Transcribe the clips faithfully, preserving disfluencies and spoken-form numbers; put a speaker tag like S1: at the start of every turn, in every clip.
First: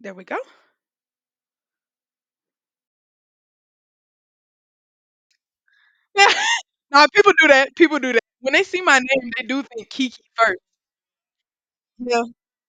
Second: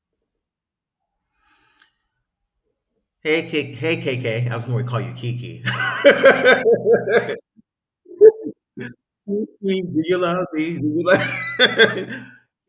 S1: There we go.
S2: Hey, K- hey, K K. I was going to call you Kiki.
S1: Nah, people
S2: Kiki,
S1: do that, people do that. When they see my name, they
S2: do
S1: do think
S2: you
S1: Kiki
S2: love
S1: first.
S2: me? Do you love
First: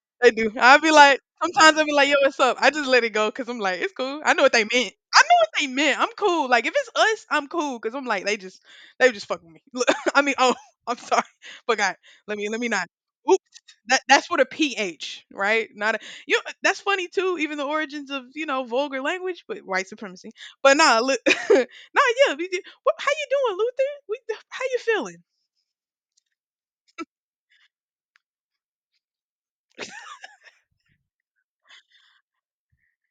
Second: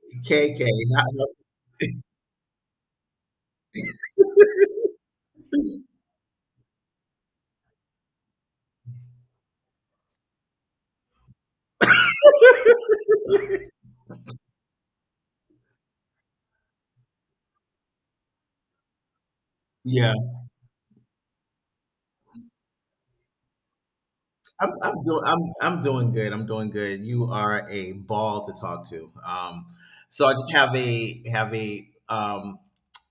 S1: They do.
S2: K K?
S1: I'll be like,
S2: Not
S1: sometimes I'll be like, yo, what's up? I just let it go because I'm like, it's cool. I know what they meant. I know what they meant. I'm cool. Like if it's us, I'm cool because I'm like they just they just fucking me. Look, I mean, oh, I'm sorry, but God, let me let me not. Oops, that that's what a ph, right? Not a you. Know, that's funny too. Even the origins of you know vulgar language, but white
S2: yeah,
S1: supremacy. But nah, look, nah, yeah. we did- What, how you doing, Luther? We, how
S2: I'm,
S1: you
S2: I'm doing.
S1: feeling?
S2: I'm I'm doing good. I'm doing good. You are a ball to talk to. Um, so I just have a have a um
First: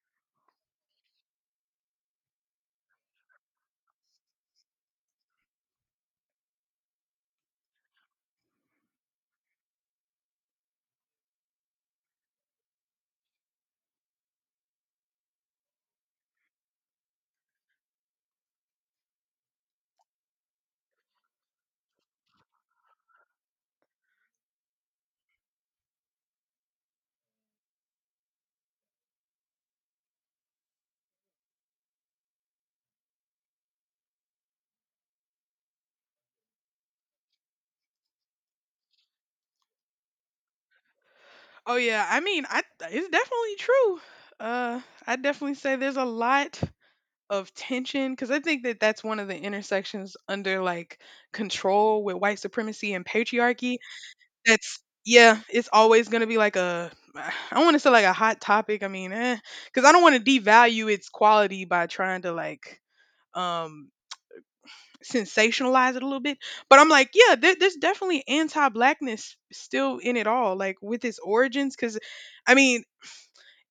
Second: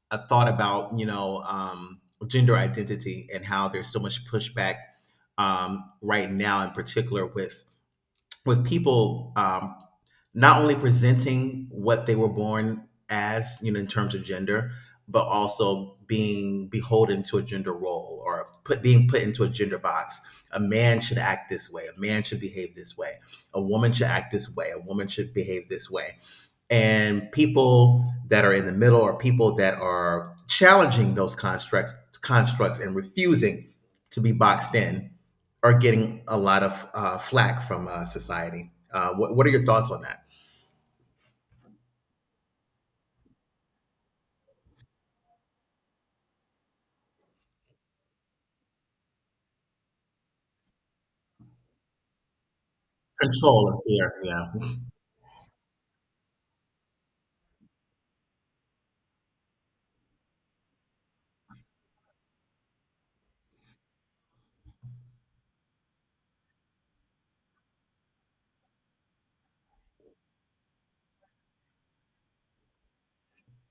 S2: a thought about you know um gender identity and how there's so much pushback um right now, in particular with with people um, not only presenting what they were born as, you know, in terms of gender, but also being beholden to a gender role, or put being put into a gender box. A man should act this way. A man should behave this way. A woman should act this way. A woman should behave this way, and people that are in the middle, or people that are challenging those constructs constructs and refusing to be boxed in, are getting a lot of uh, flack from uh, society. Uh, what, what are your thoughts on that?
S1: Oh yeah, I mean, I it's definitely true. Uh, I definitely say there's a lot of tension because I think that that's one of the intersections under like control with white supremacy and
S2: Control
S1: patriarchy.
S2: and fear. Yeah.
S1: That's yeah, it's always gonna be like a I don't want to say like a hot topic. I mean, eh, because I don't want to devalue its quality by trying to like um sensationalize it a little bit. But I'm like, yeah, there, there's definitely anti-blackness still in it all, like with its origins, because I mean,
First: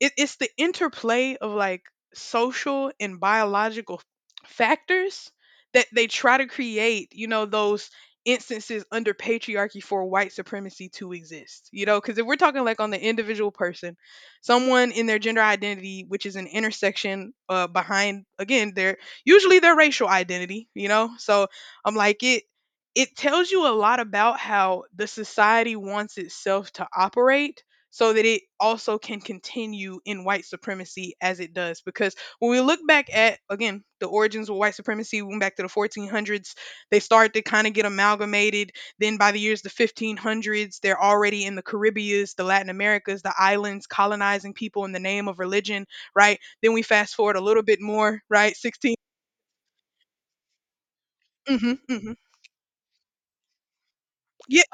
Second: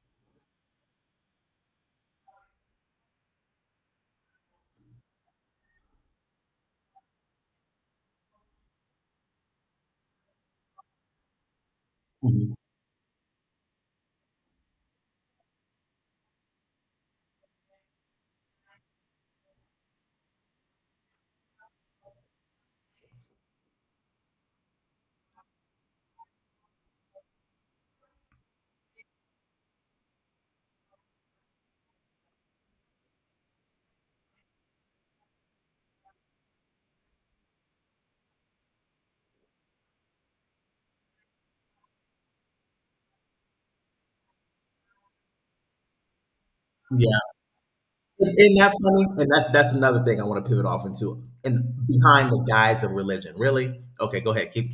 S1: it, it's the interplay of like social and biological factors that they try to create you know those instances under patriarchy for white supremacy to exist, you know, because if we're
S2: Mhm.
S1: talking like on the individual person, someone in their gender identity, which is an intersection uh, behind again their usually their racial identity, you know. So I'm like it it tells you a lot about how the society wants itself to operate so that it also can continue in white supremacy as it does. Because when we look back at, again, the origins of white supremacy, we went back to the fourteen hundreds, they started to kind of get amalgamated. Then by the years the fifteen hundreds, they're already in the Caribbeans, the Latin Americas, the islands, colonizing people in the name of religion, right? Then we fast
S2: Yeah.
S1: forward a little bit more,
S2: Isn't
S1: right?
S2: that
S1: sixteen.
S2: funny? And that's that's another thing I want to pivot off into.
S1: hmm
S2: And
S1: hmm
S2: behind the guise of religion, really? Okay, go ahead.
S1: Yeah,
S2: Keep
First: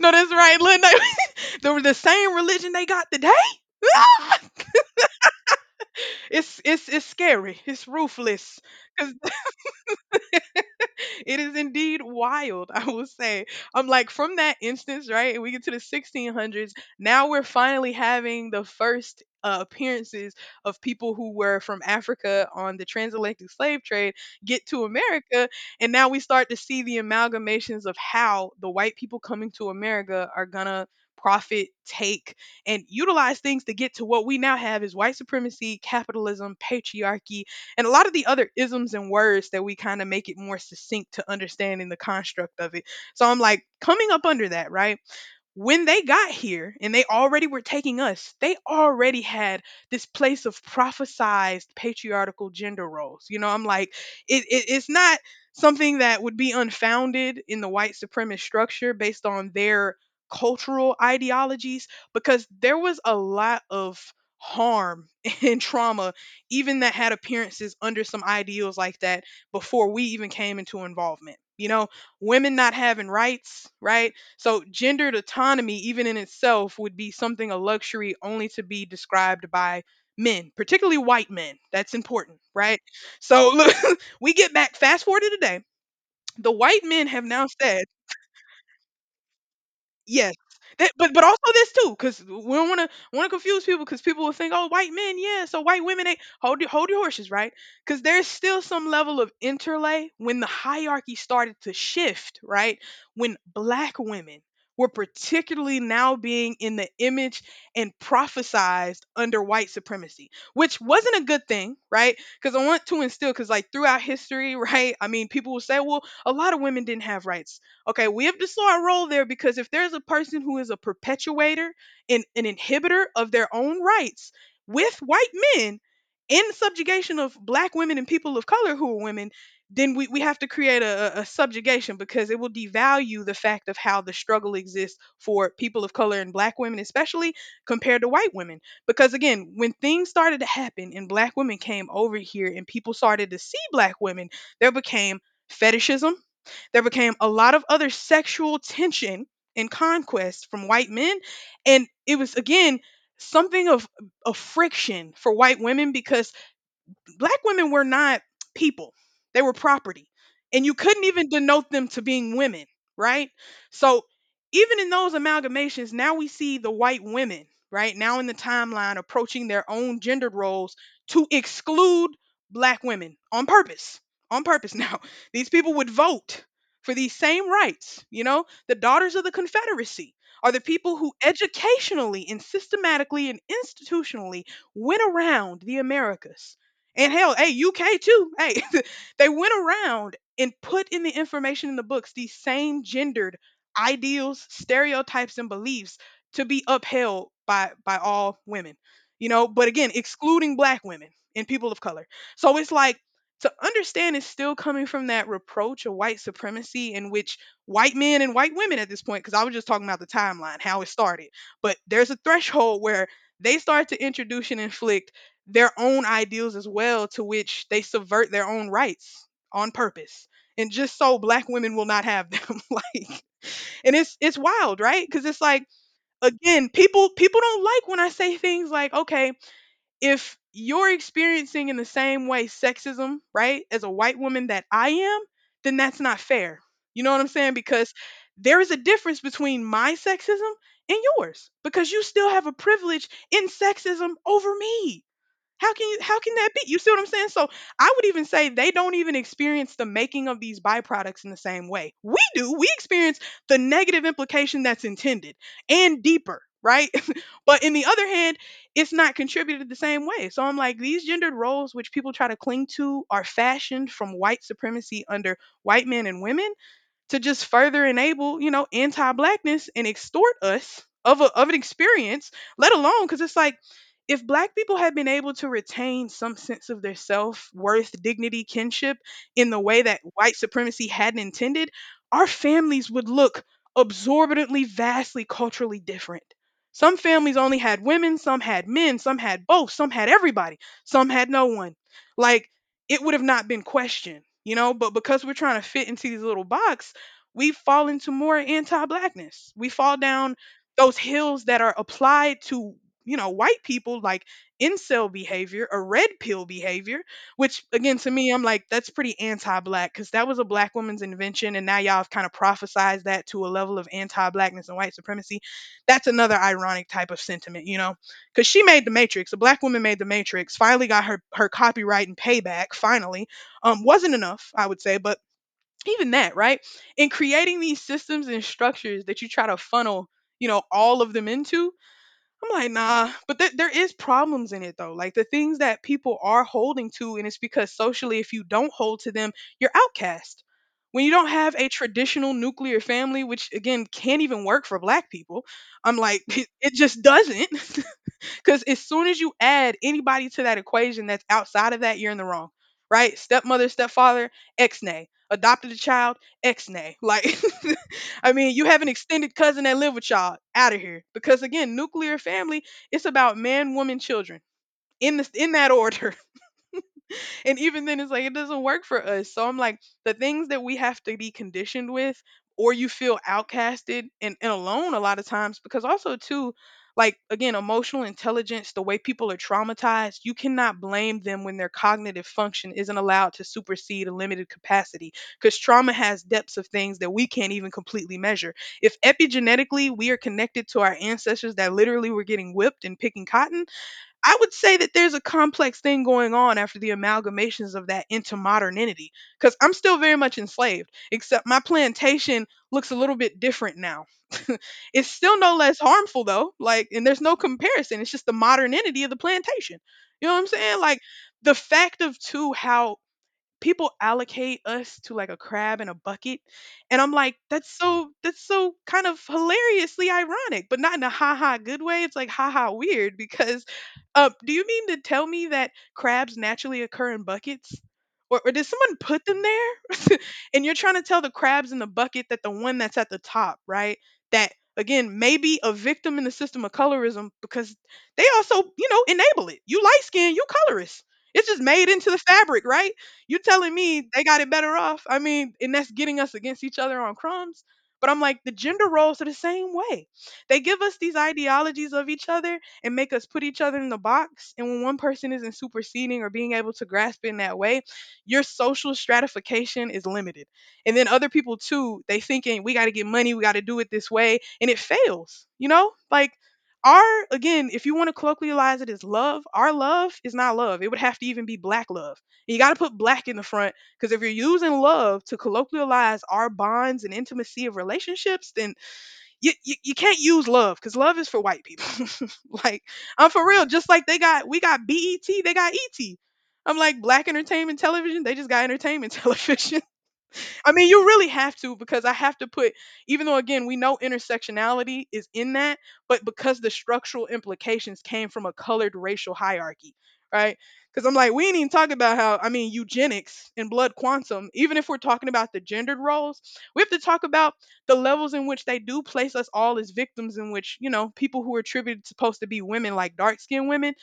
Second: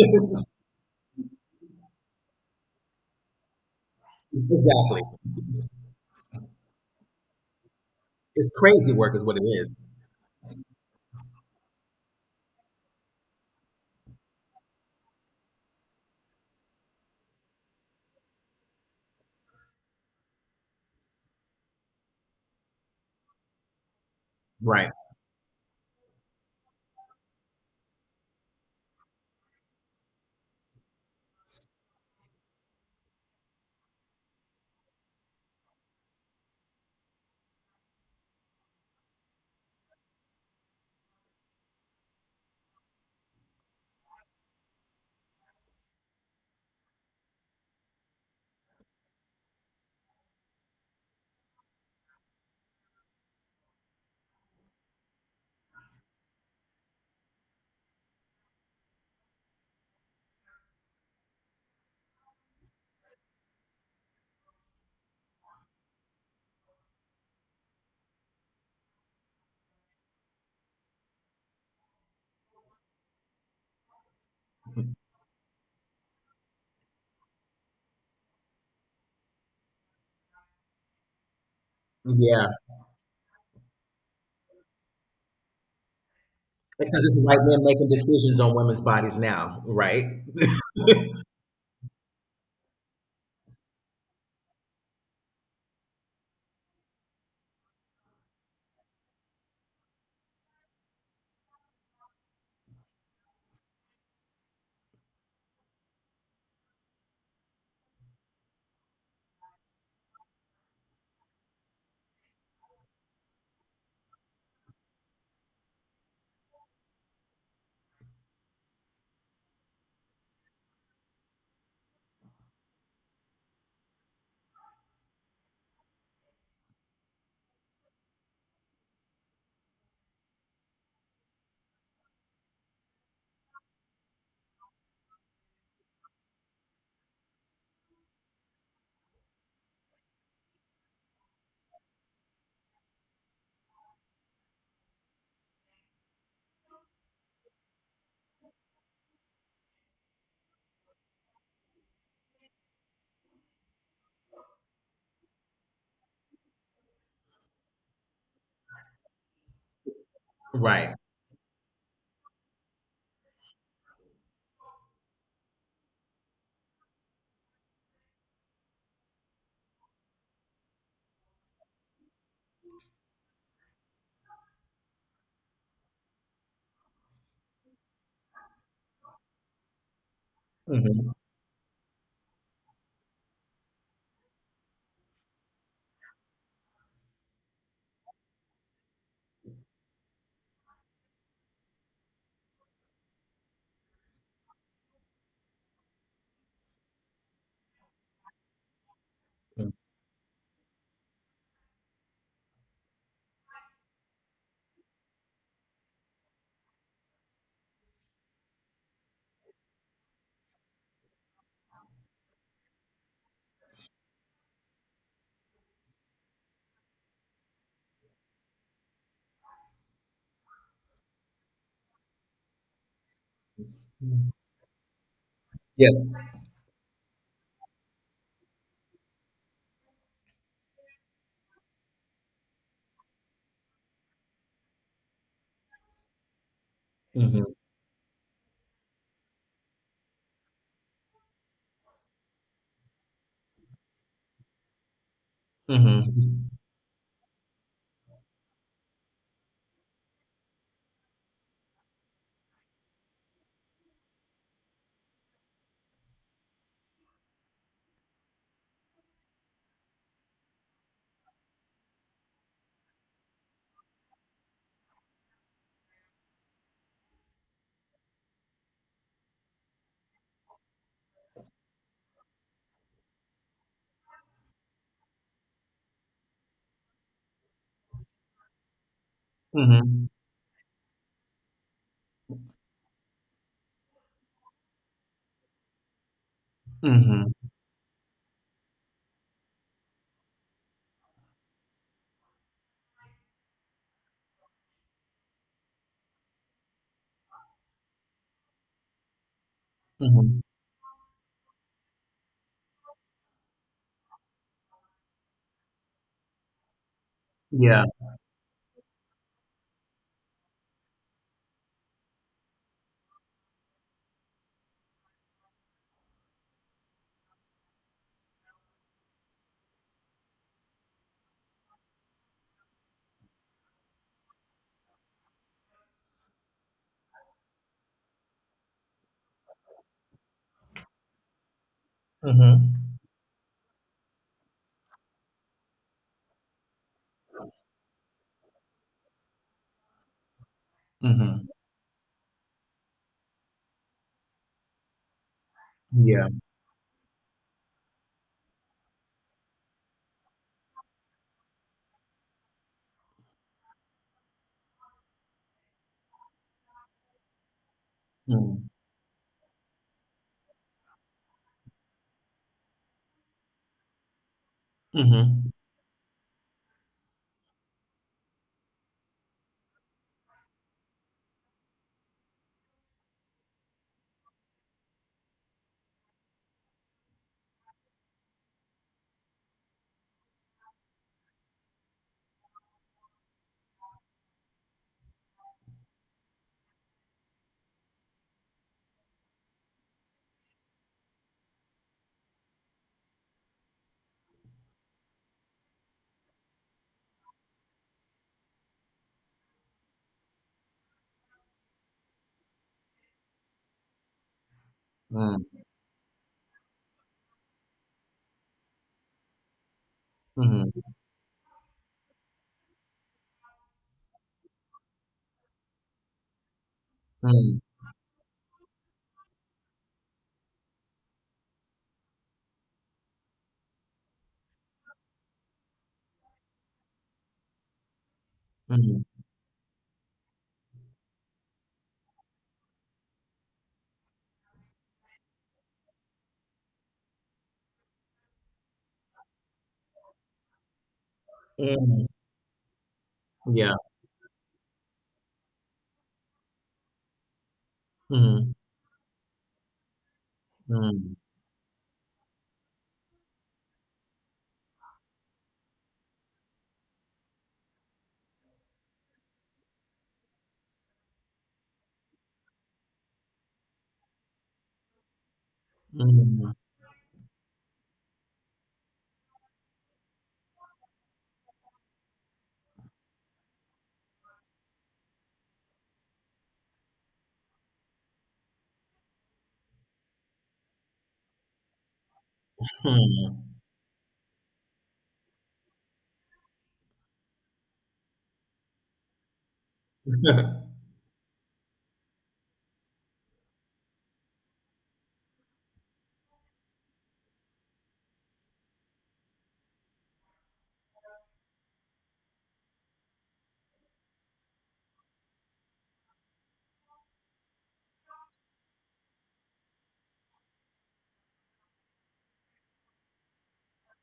S1: no, that's right. Lil they were the same religion they got today.
S2: Exactly.
S1: It's it's it's scary. It's
S2: It's
S1: ruthless.
S2: crazy
S1: 'Cause
S2: work, is what it is.
S1: it is indeed wild, I will say. I'm like from that instance, right? And we get to the sixteen hundreds. Now we're finally having the first uh, appearances of people who were from Africa on the transatlantic slave trade get to
S2: Right.
S1: America, and now we start to see the amalgamations of how the white people coming to America are gonna profit, take, and utilize things to get to what we now have is white supremacy, capitalism, patriarchy, and a lot of the other isms and words that we kind of make it more succinct to understanding the construct of it. So I'm like coming up under that, right? When they got here and they already were taking us, they already had this place of prophesized patriarchal gender roles. You know, I'm like, it, it, it's not something that would be unfounded in the white supremacist structure based on their cultural ideologies, because there was a lot of harm and trauma, even that had appearances under some ideals like that before we even came into involvement. You know, women not having rights, right? So, gendered autonomy, even in itself, would be something a luxury only to be described by men, particularly white men. That's important,
S2: Yeah.
S1: right? So, look, we get back, fast forward to today. The white
S2: Because
S1: men
S2: it's
S1: have
S2: white
S1: now
S2: men
S1: said.
S2: making decisions on women's bodies now, right?
S1: Yes, that but but also this too, because we don't wanna wanna confuse people, because people will think, "Oh, white men, yeah, so white women, they" hold your hold your horses, right? Because there's still some level of interlay when the hierarchy started to shift, right? When black women were particularly now being in the image and prophesized under white supremacy, which wasn't a good thing, right? Because I want to instill, because like throughout history, right? I mean, people will say, "Well, a lot of women didn't have rights." Okay, we have to saw our role there because if there's a person who is a perpetuator and an inhibitor of their own rights with white men in subjugation of black women and people of color who are women, then we, we have to create a a subjugation because it will devalue the fact of how the struggle exists for people of color and black women, especially compared to white women. Because again, when things started to happen and black women came over here and people started to see black women, there became fetishism, there became a lot of other sexual tension and conquest from white men. And it was, again, something of a friction for white women because black women were not people. They were property. And you
S2: Right.
S1: couldn't even denote them to being women, right? So even in those amalgamations, now we see the white women, right? Now in the timeline approaching their own gendered roles to exclude black women on purpose. On purpose now. These people would vote for these same rights, you know? The daughters of the Confederacy are the people
S2: Mhm.
S1: who educationally and systematically and institutionally went around the Americas and hell, hey, U K too. Hey, they went around and put in the information in the books these same gendered ideals, stereotypes, and beliefs to be upheld by by all women. You know, but again, excluding black women and people of color. So it's like to understand is still coming from that reproach of white supremacy in which white men and white women at this point, because I was just talking about the timeline, how it started. But there's a threshold where they start to introduce and inflict their own ideals as well, to which they subvert their own rights on purpose. And just so black women will not have them. Like, and it's
S2: Mhm.
S1: it's wild, right? Because it's like
S2: Yes.
S1: again, people people don't like when I say things like, okay, if you're experiencing in the same way sexism, right, as a white woman that I am, then that's not fair. You know what I'm
S2: Mhm.
S1: saying? Because there is a difference between my sexism and yours because you still have a privilege in sexism over me. How can you
S2: Mhm.
S1: how can that be? You see what I'm saying? So I would even say they don't even experience the making of these byproducts in the same way. We do. We experience the negative implication that's intended and deeper, right? But in the other hand, it's not contributed the same way. So I'm like, these gendered roles which people try to cling to are fashioned from white supremacy under white men and women to just further enable, you know, anti-blackness and extort us of a, of an experience, let alone because it's like if black people had been able to retain some sense of their self-worth, dignity, kinship in the way that
S2: Mhm.
S1: white supremacy hadn't intended, our families would look absorbently vastly culturally different. Some
S2: Mhm.
S1: families only had women, some had men, some had both, some had everybody, some had no one. Like it would have not been questioned, you know, but because we're trying to fit into these little boxes we fall into more anti-blackness. We fall down
S2: Mhm.
S1: those hills that are applied to, you know, white people like incel behavior or red pill behavior, which
S2: Yeah.
S1: again to me I'm like that's pretty anti-black cuz that was a black woman's invention and now y'all have kind of prophesized that to a level of anti-blackness and white supremacy. That's another ironic type of sentiment, you know, because she made the matrix, a black woman made the matrix, finally got her her copyright and payback finally um wasn't enough, I would say. But even that, right? In creating these systems and structures that you try to funnel, you know, all of them into, I'm like,
S2: Mhm.
S1: nah. But there there is problems in it though. Like the things that people are holding to, and it's because socially, if you don't hold to them, you're outcast. When you don't
S2: Mhm.
S1: have a traditional nuclear family, which again can't even work for black people, I'm like,
S2: Yeah.
S1: it just doesn't. Because as soon as you add anybody to that equation that's outside of that, you're in the wrong, right? Stepmother, stepfather, ex nay. Adopted a child, ex nay. Like, I mean, you
S2: Mhm.
S1: have an extended cousin that live with y'all out of here. Because again, nuclear family, it's about man, woman, children in this
S2: Mhm.
S1: in that order. And even then, it's like it doesn't work for us. So I'm like, the things that we have to be conditioned with, or you feel outcasted and, and alone a lot of times, because also, too, like again, emotional intelligence, the way people are traumatized, you cannot blame them when their cognitive function isn't allowed to supersede a limited capacity. Because trauma has depths of things that we can't even completely measure. If epigenetically we are connected to our ancestors that literally were getting whipped and picking cotton, I would say that there's a complex thing going on after the amalgamations of that into modernity because I'm still very much enslaved, except my plantation looks a little bit different now. It's still no
S2: Mhm.
S1: less harmful though, like, and there's no comparison. It's just the modernity of the plantation. You know what I'm
S2: Mhm.
S1: saying? Like, the fact of too how people allocate us to like a crab in a bucket, and I'm like,
S2: Mhm.
S1: that's so that's so kind of hilariously ironic, but not in a ha-ha good way. It's like ha-ha weird, because uh, do you mean to tell me that crabs naturally occur in buckets, or, or did someone
S2: Mhm.
S1: put them there? And you're trying to tell the crabs in the bucket that the one that's at the top, right, that again may be a victim in the system of colorism because they also, you know, enable it. You light skin, you colorist. It's just made
S2: Mhm.
S1: into the fabric, right? You
S2: Yeah.
S1: telling me they got it better off? I mean, and that's getting us against each other on crumbs. But I'm like,
S2: Mhm.
S1: the gender roles are the same way. They give us these
S2: Mhm.
S1: ideologies of each other and make us put each other in the box. And when one person isn't superseding or being able to grasp it in that way, your social stratification is limited. And then other people too, they thinking we got to get money, we got to do it this way, and it fails. You know, like
S2: Mhm.
S1: our, again, if you want to colloquialize it as love, our love is not love. It would have to even be black love. You got to put black in the front, because if you're using love to colloquialize our bonds and intimacy of relationships, then you, you, you can't use love because love is for white people. Like, I'm for
S2: Mhm.
S1: real. Just like they got, we got B E T, they got E T. I'm like, black entertainment television, they just got entertainment television. I
S2: Mhm.
S1: mean, you really have to, because I have to put, even though again, we know intersectionality is in that, but because the structural implications came from a colored racial hierarchy, right? Because I'm like, we ain't even talking about how, I mean, eugenics and blood quantum, even if we're talking about the gendered roles, we have to talk about the levels in which they do place us all as victims, in which, you know, people who are attributed supposed to be women, like dark skinned women,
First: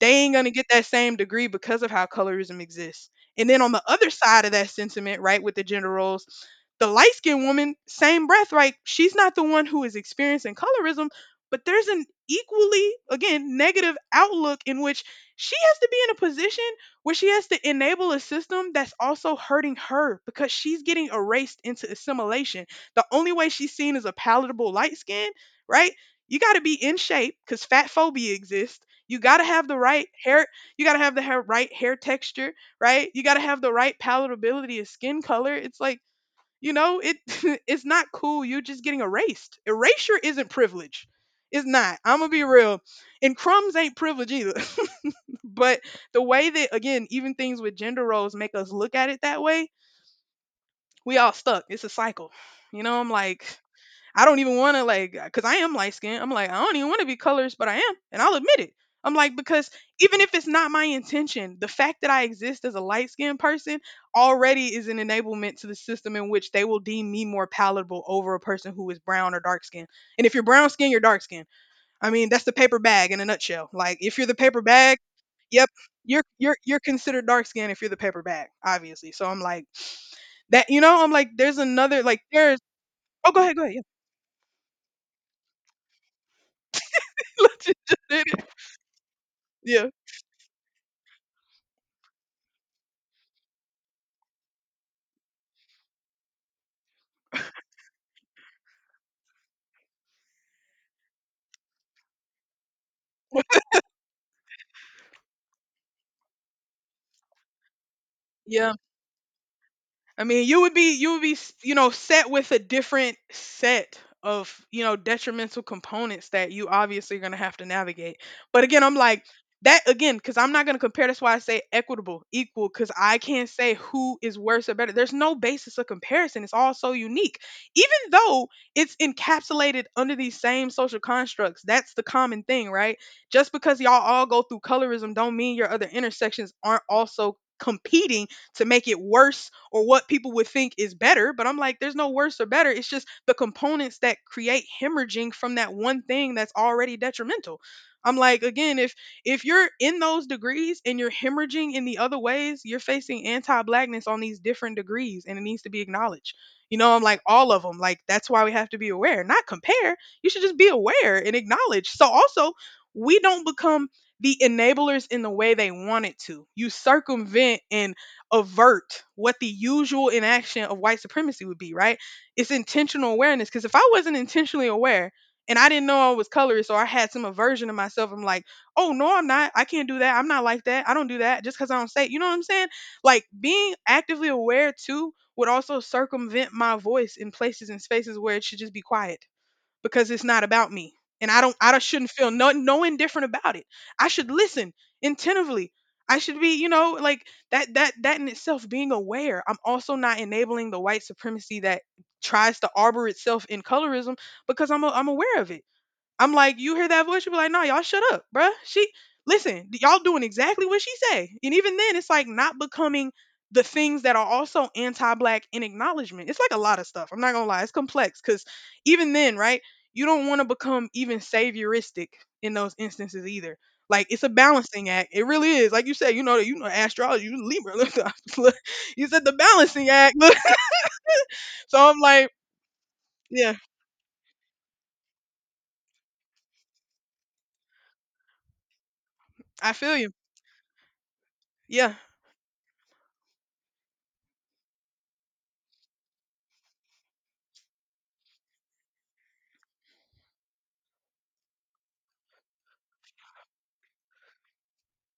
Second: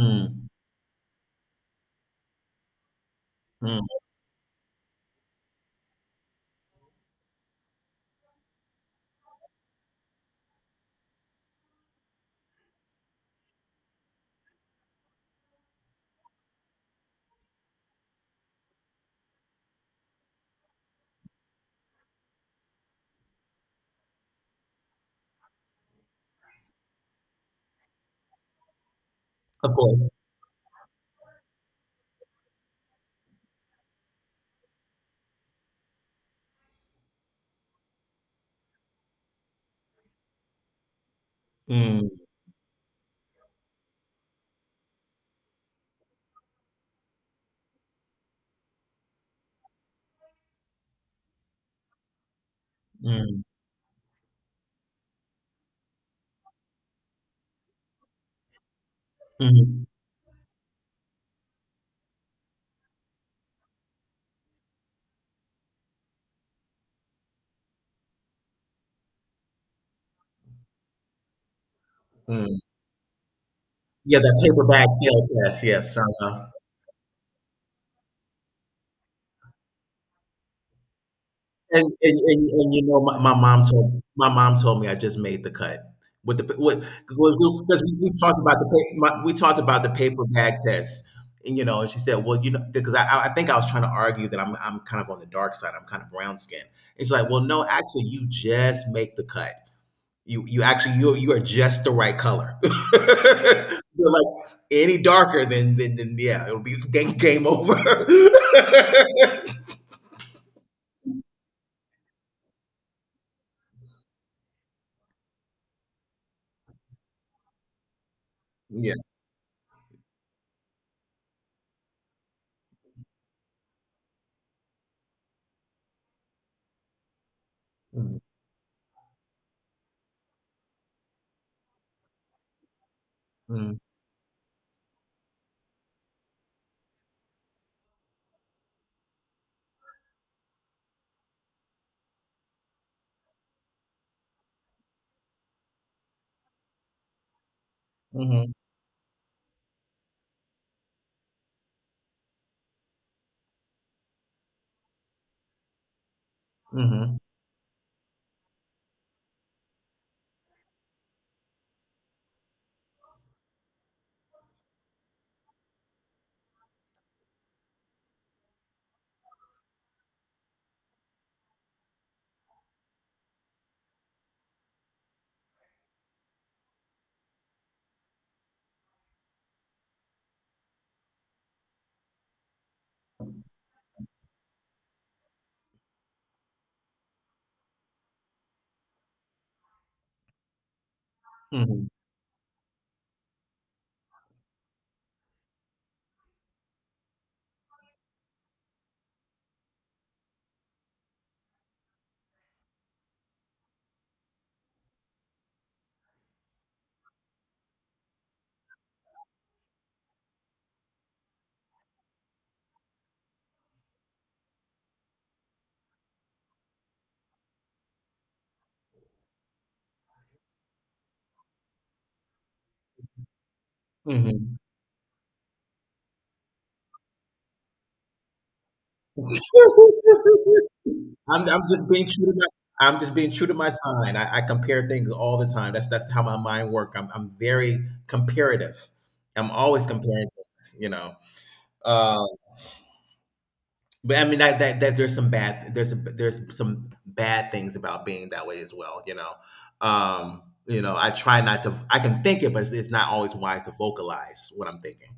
S1: they ain't going to get that same degree because of how colorism exists. And then on the other side of that sentiment, right, with the gender roles, the light skinned woman, same breath, right? She's not the one who is experiencing colorism, but there's an equally, again, negative outlook in which she has to be in a position where she has to enable a system that's also hurting her because she's getting erased into assimilation. The only way she's seen as a palatable light skin, right? You got to be in shape because fat phobia exists. You got to have
S2: Of
S1: the right
S2: course.
S1: hair. You got to have the hair, right hair texture, right? You got to have the right palatability of skin color. It's like, you know, it it's not cool. You're just getting erased. Erasure isn't privilege. It's not.
S2: Mm.
S1: I'm going to be real. And crumbs ain't privilege either. But the way that, again, even things with gender roles make us look at it that way, we all stuck. It's a cycle. You know, I'm
S2: Mm.
S1: like, I don't even want to like, uh, cause I am light skinned. I'm like, I don't even want to be colorist, but I am, and I'll admit it. I'm like, because
S2: Mm.
S1: even if it's not my intention, the fact that I exist as a light skinned person already is an enablement to the system in which they will deem me more palatable over a person who is brown or dark skinned. And if you're brown skinned, you're dark skinned. I mean, that's the
S2: Mm.
S1: paper bag in a nutshell. Like, if
S2: Yeah,
S1: you're the
S2: that
S1: paper
S2: paperback
S1: bag,
S2: field test.
S1: yep,
S2: Yes.
S1: you're
S2: Uh-huh.
S1: you're you're considered dark skinned if you're the paper bag, obviously. So I'm like, that, you know, I'm like there's
S2: And
S1: another,
S2: and
S1: like
S2: and
S1: there's,
S2: and you know, my
S1: oh,
S2: my
S1: go ahead,
S2: mom
S1: go ahead.
S2: told my mom told me I just made the cut with the p with because we we
S1: Yeah.
S2: talked about the pa my we talked about
S1: Yeah.
S2: the paper bag test, and, you know, and she said, "Well, you know," because I I I think I was trying to argue that I'm I'm kind of on the dark side, I'm kind of brown-skinned. And she's like, "Well, no, actually, you just make the cut. You you actually you you are just the right color." You're like, "Any darker than than than yeah, it'll be game game over."
S1: Yeah. I mean, you would be, you would be s- you know, set with a different set of, you know, detrimental components that you obviously are going to have to navigate. But again,
S2: Yeah.
S1: I'm like that again, because I'm not going to compare. That's why I say equitable, equal, because I can't say who is worse or better. There's no basis of comparison. It's all so unique, even
S2: Mhm.
S1: though it's encapsulated under these same social constructs. That's the common thing, right? Just
S2: Mhm.
S1: because y'all all go through colorism, don't mean your other intersections aren't also competing to make it worse or what people would think is better. But I'm like, there's no worse or better. It's just the components that create hemorrhaging from that one thing that's already detrimental. I'm like,
S2: Mhm.
S1: again, if if you're in those degrees and you're hemorrhaging in the other ways, you're facing anti-blackness on these different degrees, and it needs to be acknowledged. You know, I'm
S2: Mhm.
S1: like all of them. Like that's why we have to be aware, not compare. You should just be aware and acknowledge. So also, we don't become the enablers in the way they want it to. You circumvent and avert what the usual inaction of white supremacy would be, right? It's intentional awareness. Because if I wasn't intentionally aware and I didn't know I was colorist or I had some aversion to myself, I'm like, oh, no, I'm not. I can't do that. I'm not like that. I don't do that just because I don't say, it." You know what I'm saying? Like being actively aware too would also circumvent my voice in places and spaces where it should just be quiet because it's not about me. And I don't I don't-
S2: Mhm.
S1: shouldn't feel no no indifferent about it. I should listen attentively. I should be, you know, like that that that in itself being aware. I'm also not enabling the white supremacy that tries to arbor itself in colorism because I'm a, I'm aware of it. I'm like, you hear that voice? You be like, no, y'all shut up, bruh. She listen, y'all doing exactly what she say. And even then, it's like not becoming the things that are also anti-black in acknowledgement. It's like a lot of stuff. I'm not gonna lie, it's complex because even then, right? You don't want to become even savioristic in those instances either. Like it's a
S2: Mhm.
S1: balancing act. It really is. Like you said, you know that you know astrology, you Libra. Look, look, you said the balancing act.
S2: I'm I'm
S1: So
S2: just
S1: I'm
S2: being true
S1: like,
S2: to my I'm just being true
S1: yeah,
S2: to my sign. I, I compare things all the time. That's that's how my mind works. I'm I'm very comparative. I'm
S1: I
S2: always
S1: feel you.
S2: comparing things, you know.
S1: Yeah,
S2: Uh, but I mean that, that that there's some bad there's a, there's some bad things about being that way as well. You know. Um, you know, I try not to. I can think it, but it's, it's not always wise to vocalize what I'm thinking,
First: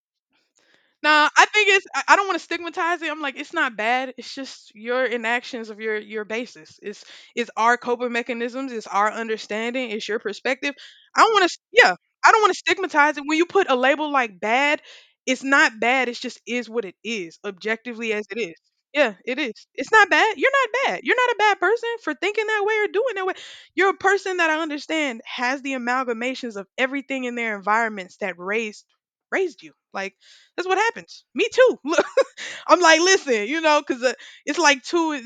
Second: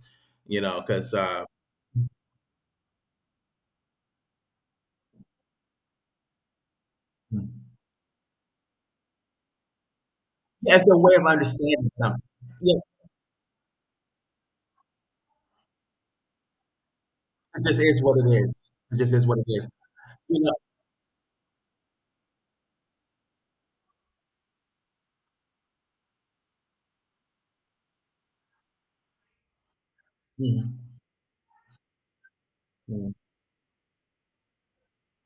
S2: you know, because
S1: nah,
S2: uh
S1: I think it's. I I don't want to stigmatize it. I'm like, it's not bad. It's just your inactions of your your basis. It's it's our coping mechanisms. It's our understanding. It's your perspective.
S2: As a way
S1: I
S2: of
S1: don't want to.
S2: understanding
S1: Yeah,
S2: something.
S1: I don't want to
S2: Yeah,
S1: stigmatize it. When you put a label like bad, it's not bad. It's just is what it is,
S2: it just is
S1: objectively
S2: what
S1: as
S2: it
S1: it is.
S2: is. It just
S1: Yeah,
S2: is what
S1: it
S2: it
S1: is.
S2: is.
S1: It's not bad.
S2: You
S1: You're
S2: know?
S1: not bad. You're not a bad person for thinking that way or doing that way. You're a person that I understand has the amalgamations of everything in their environments that raised raised you. Like that's what
S2: Mhm.
S1: happens. Me too. Look, I'm like,
S2: Mhm.
S1: listen, you know, because uh, it's like too.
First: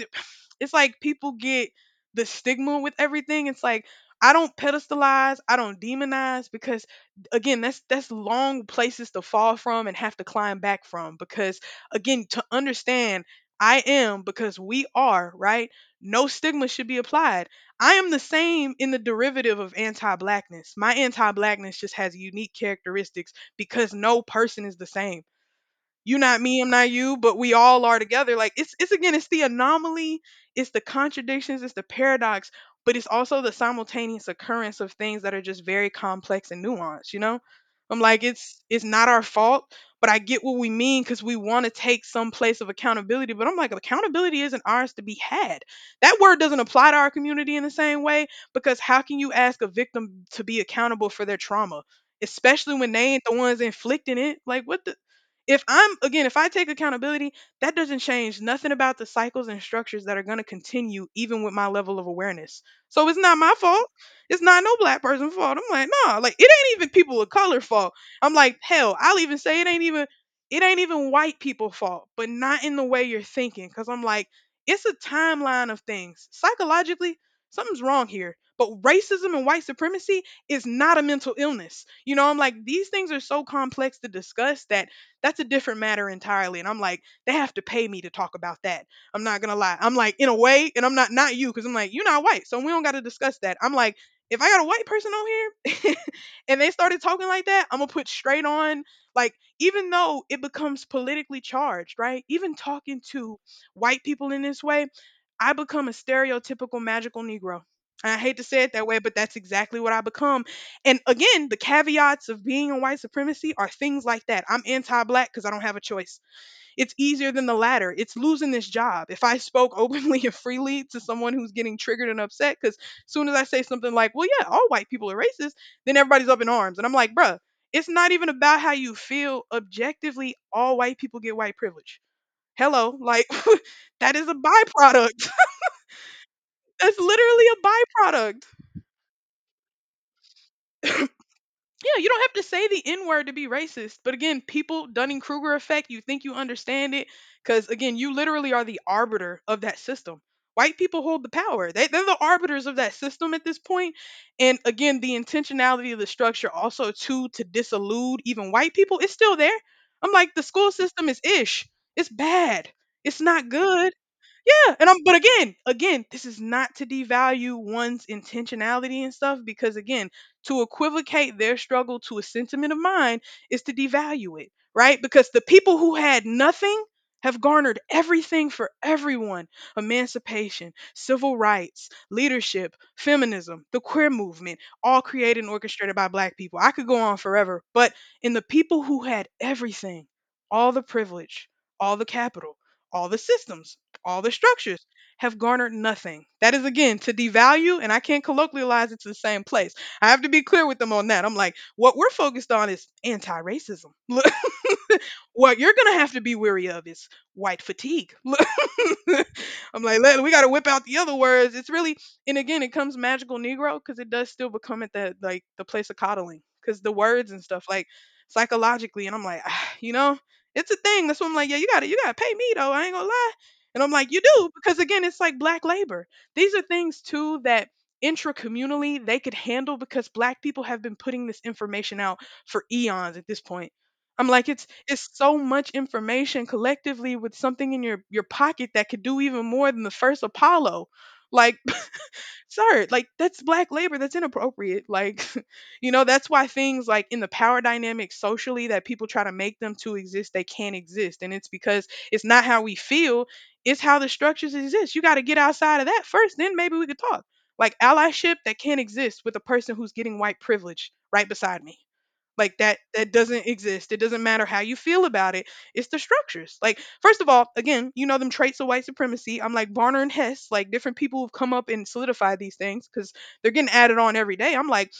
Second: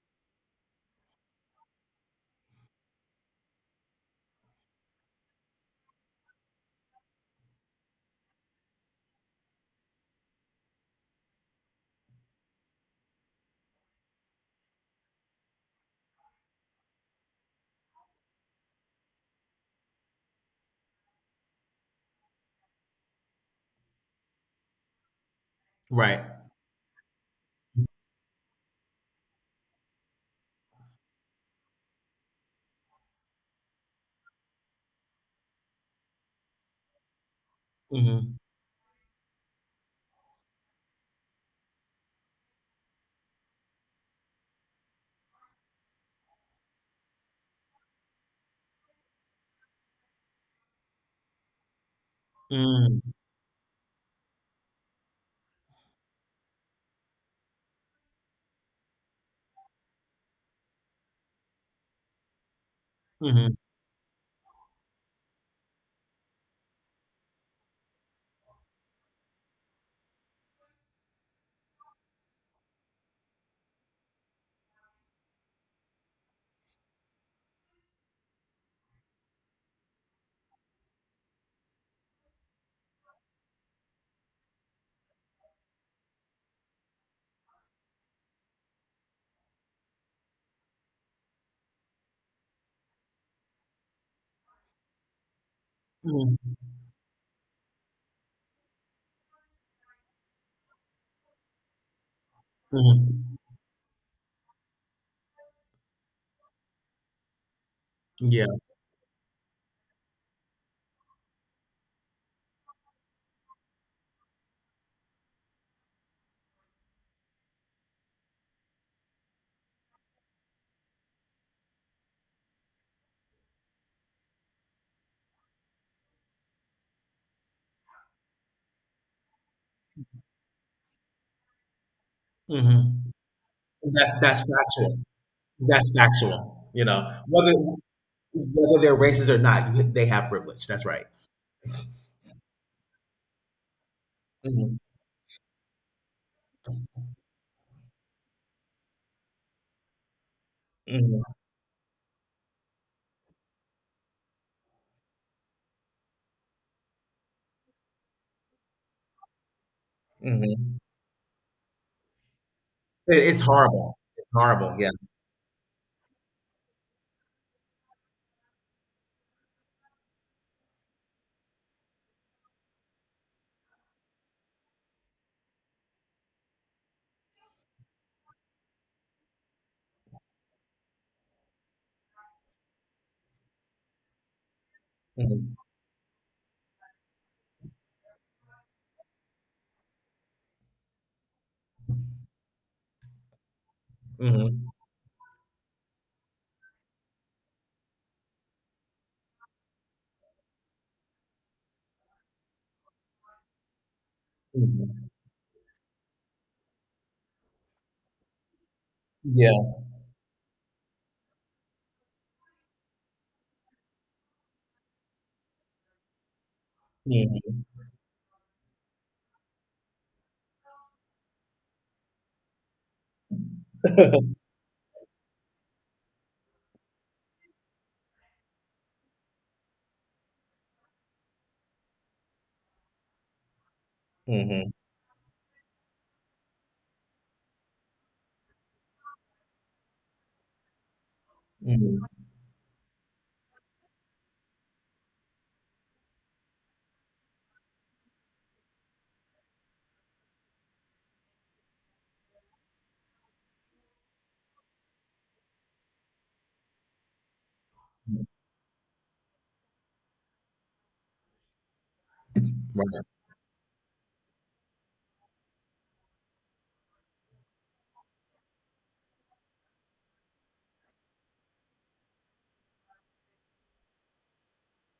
S1: It's like people get the stigma with everything. It's like I don't pedestalize, I don't demonize because again, that's that's long places to fall from and have to climb back from. Because again, to understand. I am because we are, right? No stigma should be applied. I am the same in the derivative of anti blackness. My anti blackness just has unique characteristics because no person is the same. You
S2: Right.
S1: not me, I'm not you, but we all are together. Like it's it's again, it's the anomaly, it's the contradictions, it's the paradox, but it's also the simultaneous occurrence of things that are just very complex and nuanced, you know? I'm like
S2: Mhm.
S1: it's it's not our fault, but I get what we mean because we want to take some place of accountability. But I'm like, accountability isn't ours to be had. That word doesn't apply to our community in the same way because how can you ask a victim to be accountable for their trauma? Especially when
S2: Mm.
S1: they ain't the ones inflicting it. Like what the if I'm, again, if I take accountability, that doesn't change nothing about the cycles and structures that are going to continue even with my level of awareness. So it's not my
S2: Mhm.
S1: fault. It's not no black person's fault. I'm like, nah, like it ain't even people of color fault. I'm like, hell, I'll even say it ain't even it ain't even white people fault, but not in the way you're thinking. Cause I'm like, it's a timeline of things. Psychologically, something's wrong here. But racism and white supremacy is not a mental illness. You know, I'm like, these things are so complex to discuss that that's a different matter entirely. And I'm like, they have to pay me to talk about that. I'm not gonna lie. I'm like, in a way, and I'm not not you, because I'm like, you're not white, so we don't gotta discuss that. I'm like, if I got a white person on here and they
S2: Mhm.
S1: started talking like that, I'm gonna put straight on like even though it becomes politically charged, right? Even talking
S2: Mhm.
S1: to white people in this way, I become a stereotypical magical Negro. And I hate to
S2: Yeah.
S1: say it that way, but that's exactly what I become. And again, the caveats of being a white supremacy are things like that. I'm anti black because I don't have a choice. It's easier than the latter. It's losing this job. If I spoke openly and freely to someone who's getting triggered and upset, because as soon as I say something like, well, yeah, all white people are racist, then everybody's up in arms. And I'm like, bruh, it's not even about how you feel. Objectively, all white people get white privilege. Hello,
S2: Mhm.
S1: like
S2: That's
S1: that is a
S2: that's factual.
S1: byproduct.
S2: That's factual. You
S1: That's
S2: know,
S1: literally
S2: whether
S1: a byproduct.
S2: whether they're racist or not, you- they have privilege. That's right.
S1: Yeah, you don't have to say the N word to be racist. But again,
S2: Mhm.
S1: people, Dunning Kruger effect, you think you understand it. Because again, you literally are the arbiter of that system. White people
S2: Mhm.
S1: hold the power, they, they're the arbiters of that system at this point. And again, the intentionality of the structure also, too, to disillude even white people, it's still there. I'm like, the school
S2: Mhm.
S1: system is ish, it's bad,
S2: It,
S1: it's
S2: it's
S1: not good.
S2: horrible. It's horrible.
S1: Yeah,
S2: Yeah.
S1: and I'm but again, again, this is not to devalue one's intentionality and stuff because again, to equivocate their struggle to a sentiment of mine is to devalue it, right? Because the people who had nothing have garnered everything for everyone emancipation, civil rights, leadership, feminism, the queer movement, all created and
S2: Mhm.
S1: orchestrated by black people. I could go on forever, but in the people who had everything, all the privilege, all the capital, all the systems, all the
S2: Mhm.
S1: structures have garnered nothing. That is again to devalue, and I can't colloquialize it to the same place. I have to be clear with them on that. I'm like, what we're focused on is anti racism.
S2: Mhm.
S1: What you're gonna have to be weary of is white fatigue.
S2: Yeah.
S1: I'm like, "Let- we gotta whip out the other words. It's really, and again, it comes magical Negro because it does still become at that like the place of coddling because the words and
S2: Mhm.
S1: stuff like psychologically. And I'm like, "Ah, you know, it's a thing. That's what I'm like, yeah, you gotta, you gotta pay me though. I ain't gonna lie. And I'm like, you do because again, it's like black labor. These are things too that intracommunally they could handle because black people have been putting this information out for eons at this point. I'm like, it's
S2: Mhm.
S1: it's so much information collectively with something in your your pocket that could do even more than the first Apollo. Like,
S2: Mhm.
S1: sir, like that's black labor. That's inappropriate. Like, you know, that's why things like in the power dynamics socially that people try to make them to exist, they can't exist. And it's because it's not how we feel, it's how the structures exist. You got to get outside of that first, then maybe we could talk. Like allyship that can't exist with a person who's getting white privilege right beside me. Like that
S2: Right.
S1: that doesn't exist. It doesn't matter how you feel about it. It's the structures. Like first of all, again, you know them traits of white supremacy. I'm like Barner and Hess, like different people who've come up and solidified these things cuz they're getting added on every day. I'm like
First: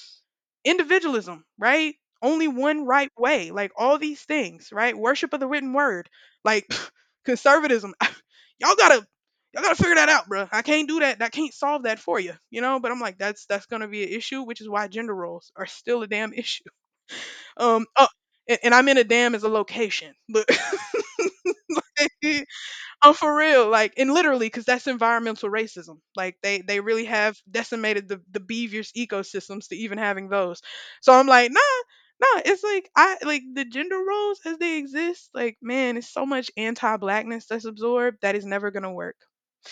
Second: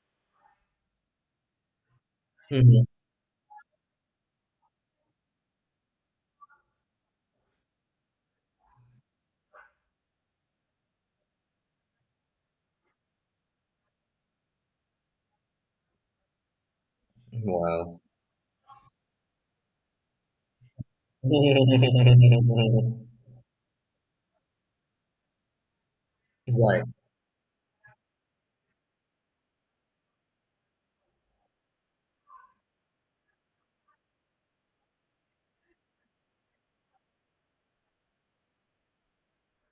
S1: individualism, right? Only
S2: Mm-hmm.
S1: one right way. Like all these things, right? Worship of the written word. Like conservatism. Y'all got to y'all gotta figure that out, bro. I can't do that. I can't solve that for you, you know. But I'm like, that's that's gonna be an issue, which is why gender roles are still a damn issue. Um,
S2: Wow.
S1: oh, and, and I'm in a dam as a location, but I'm for real, like, and literally, because that's environmental racism. Like, they they
S2: Right.
S1: really have decimated the the beavers ecosystems to even having those. So I'm like, nah, nah. It's like I like the gender roles as they exist. Like, man, it's so much anti-blackness that's absorbed that is never gonna work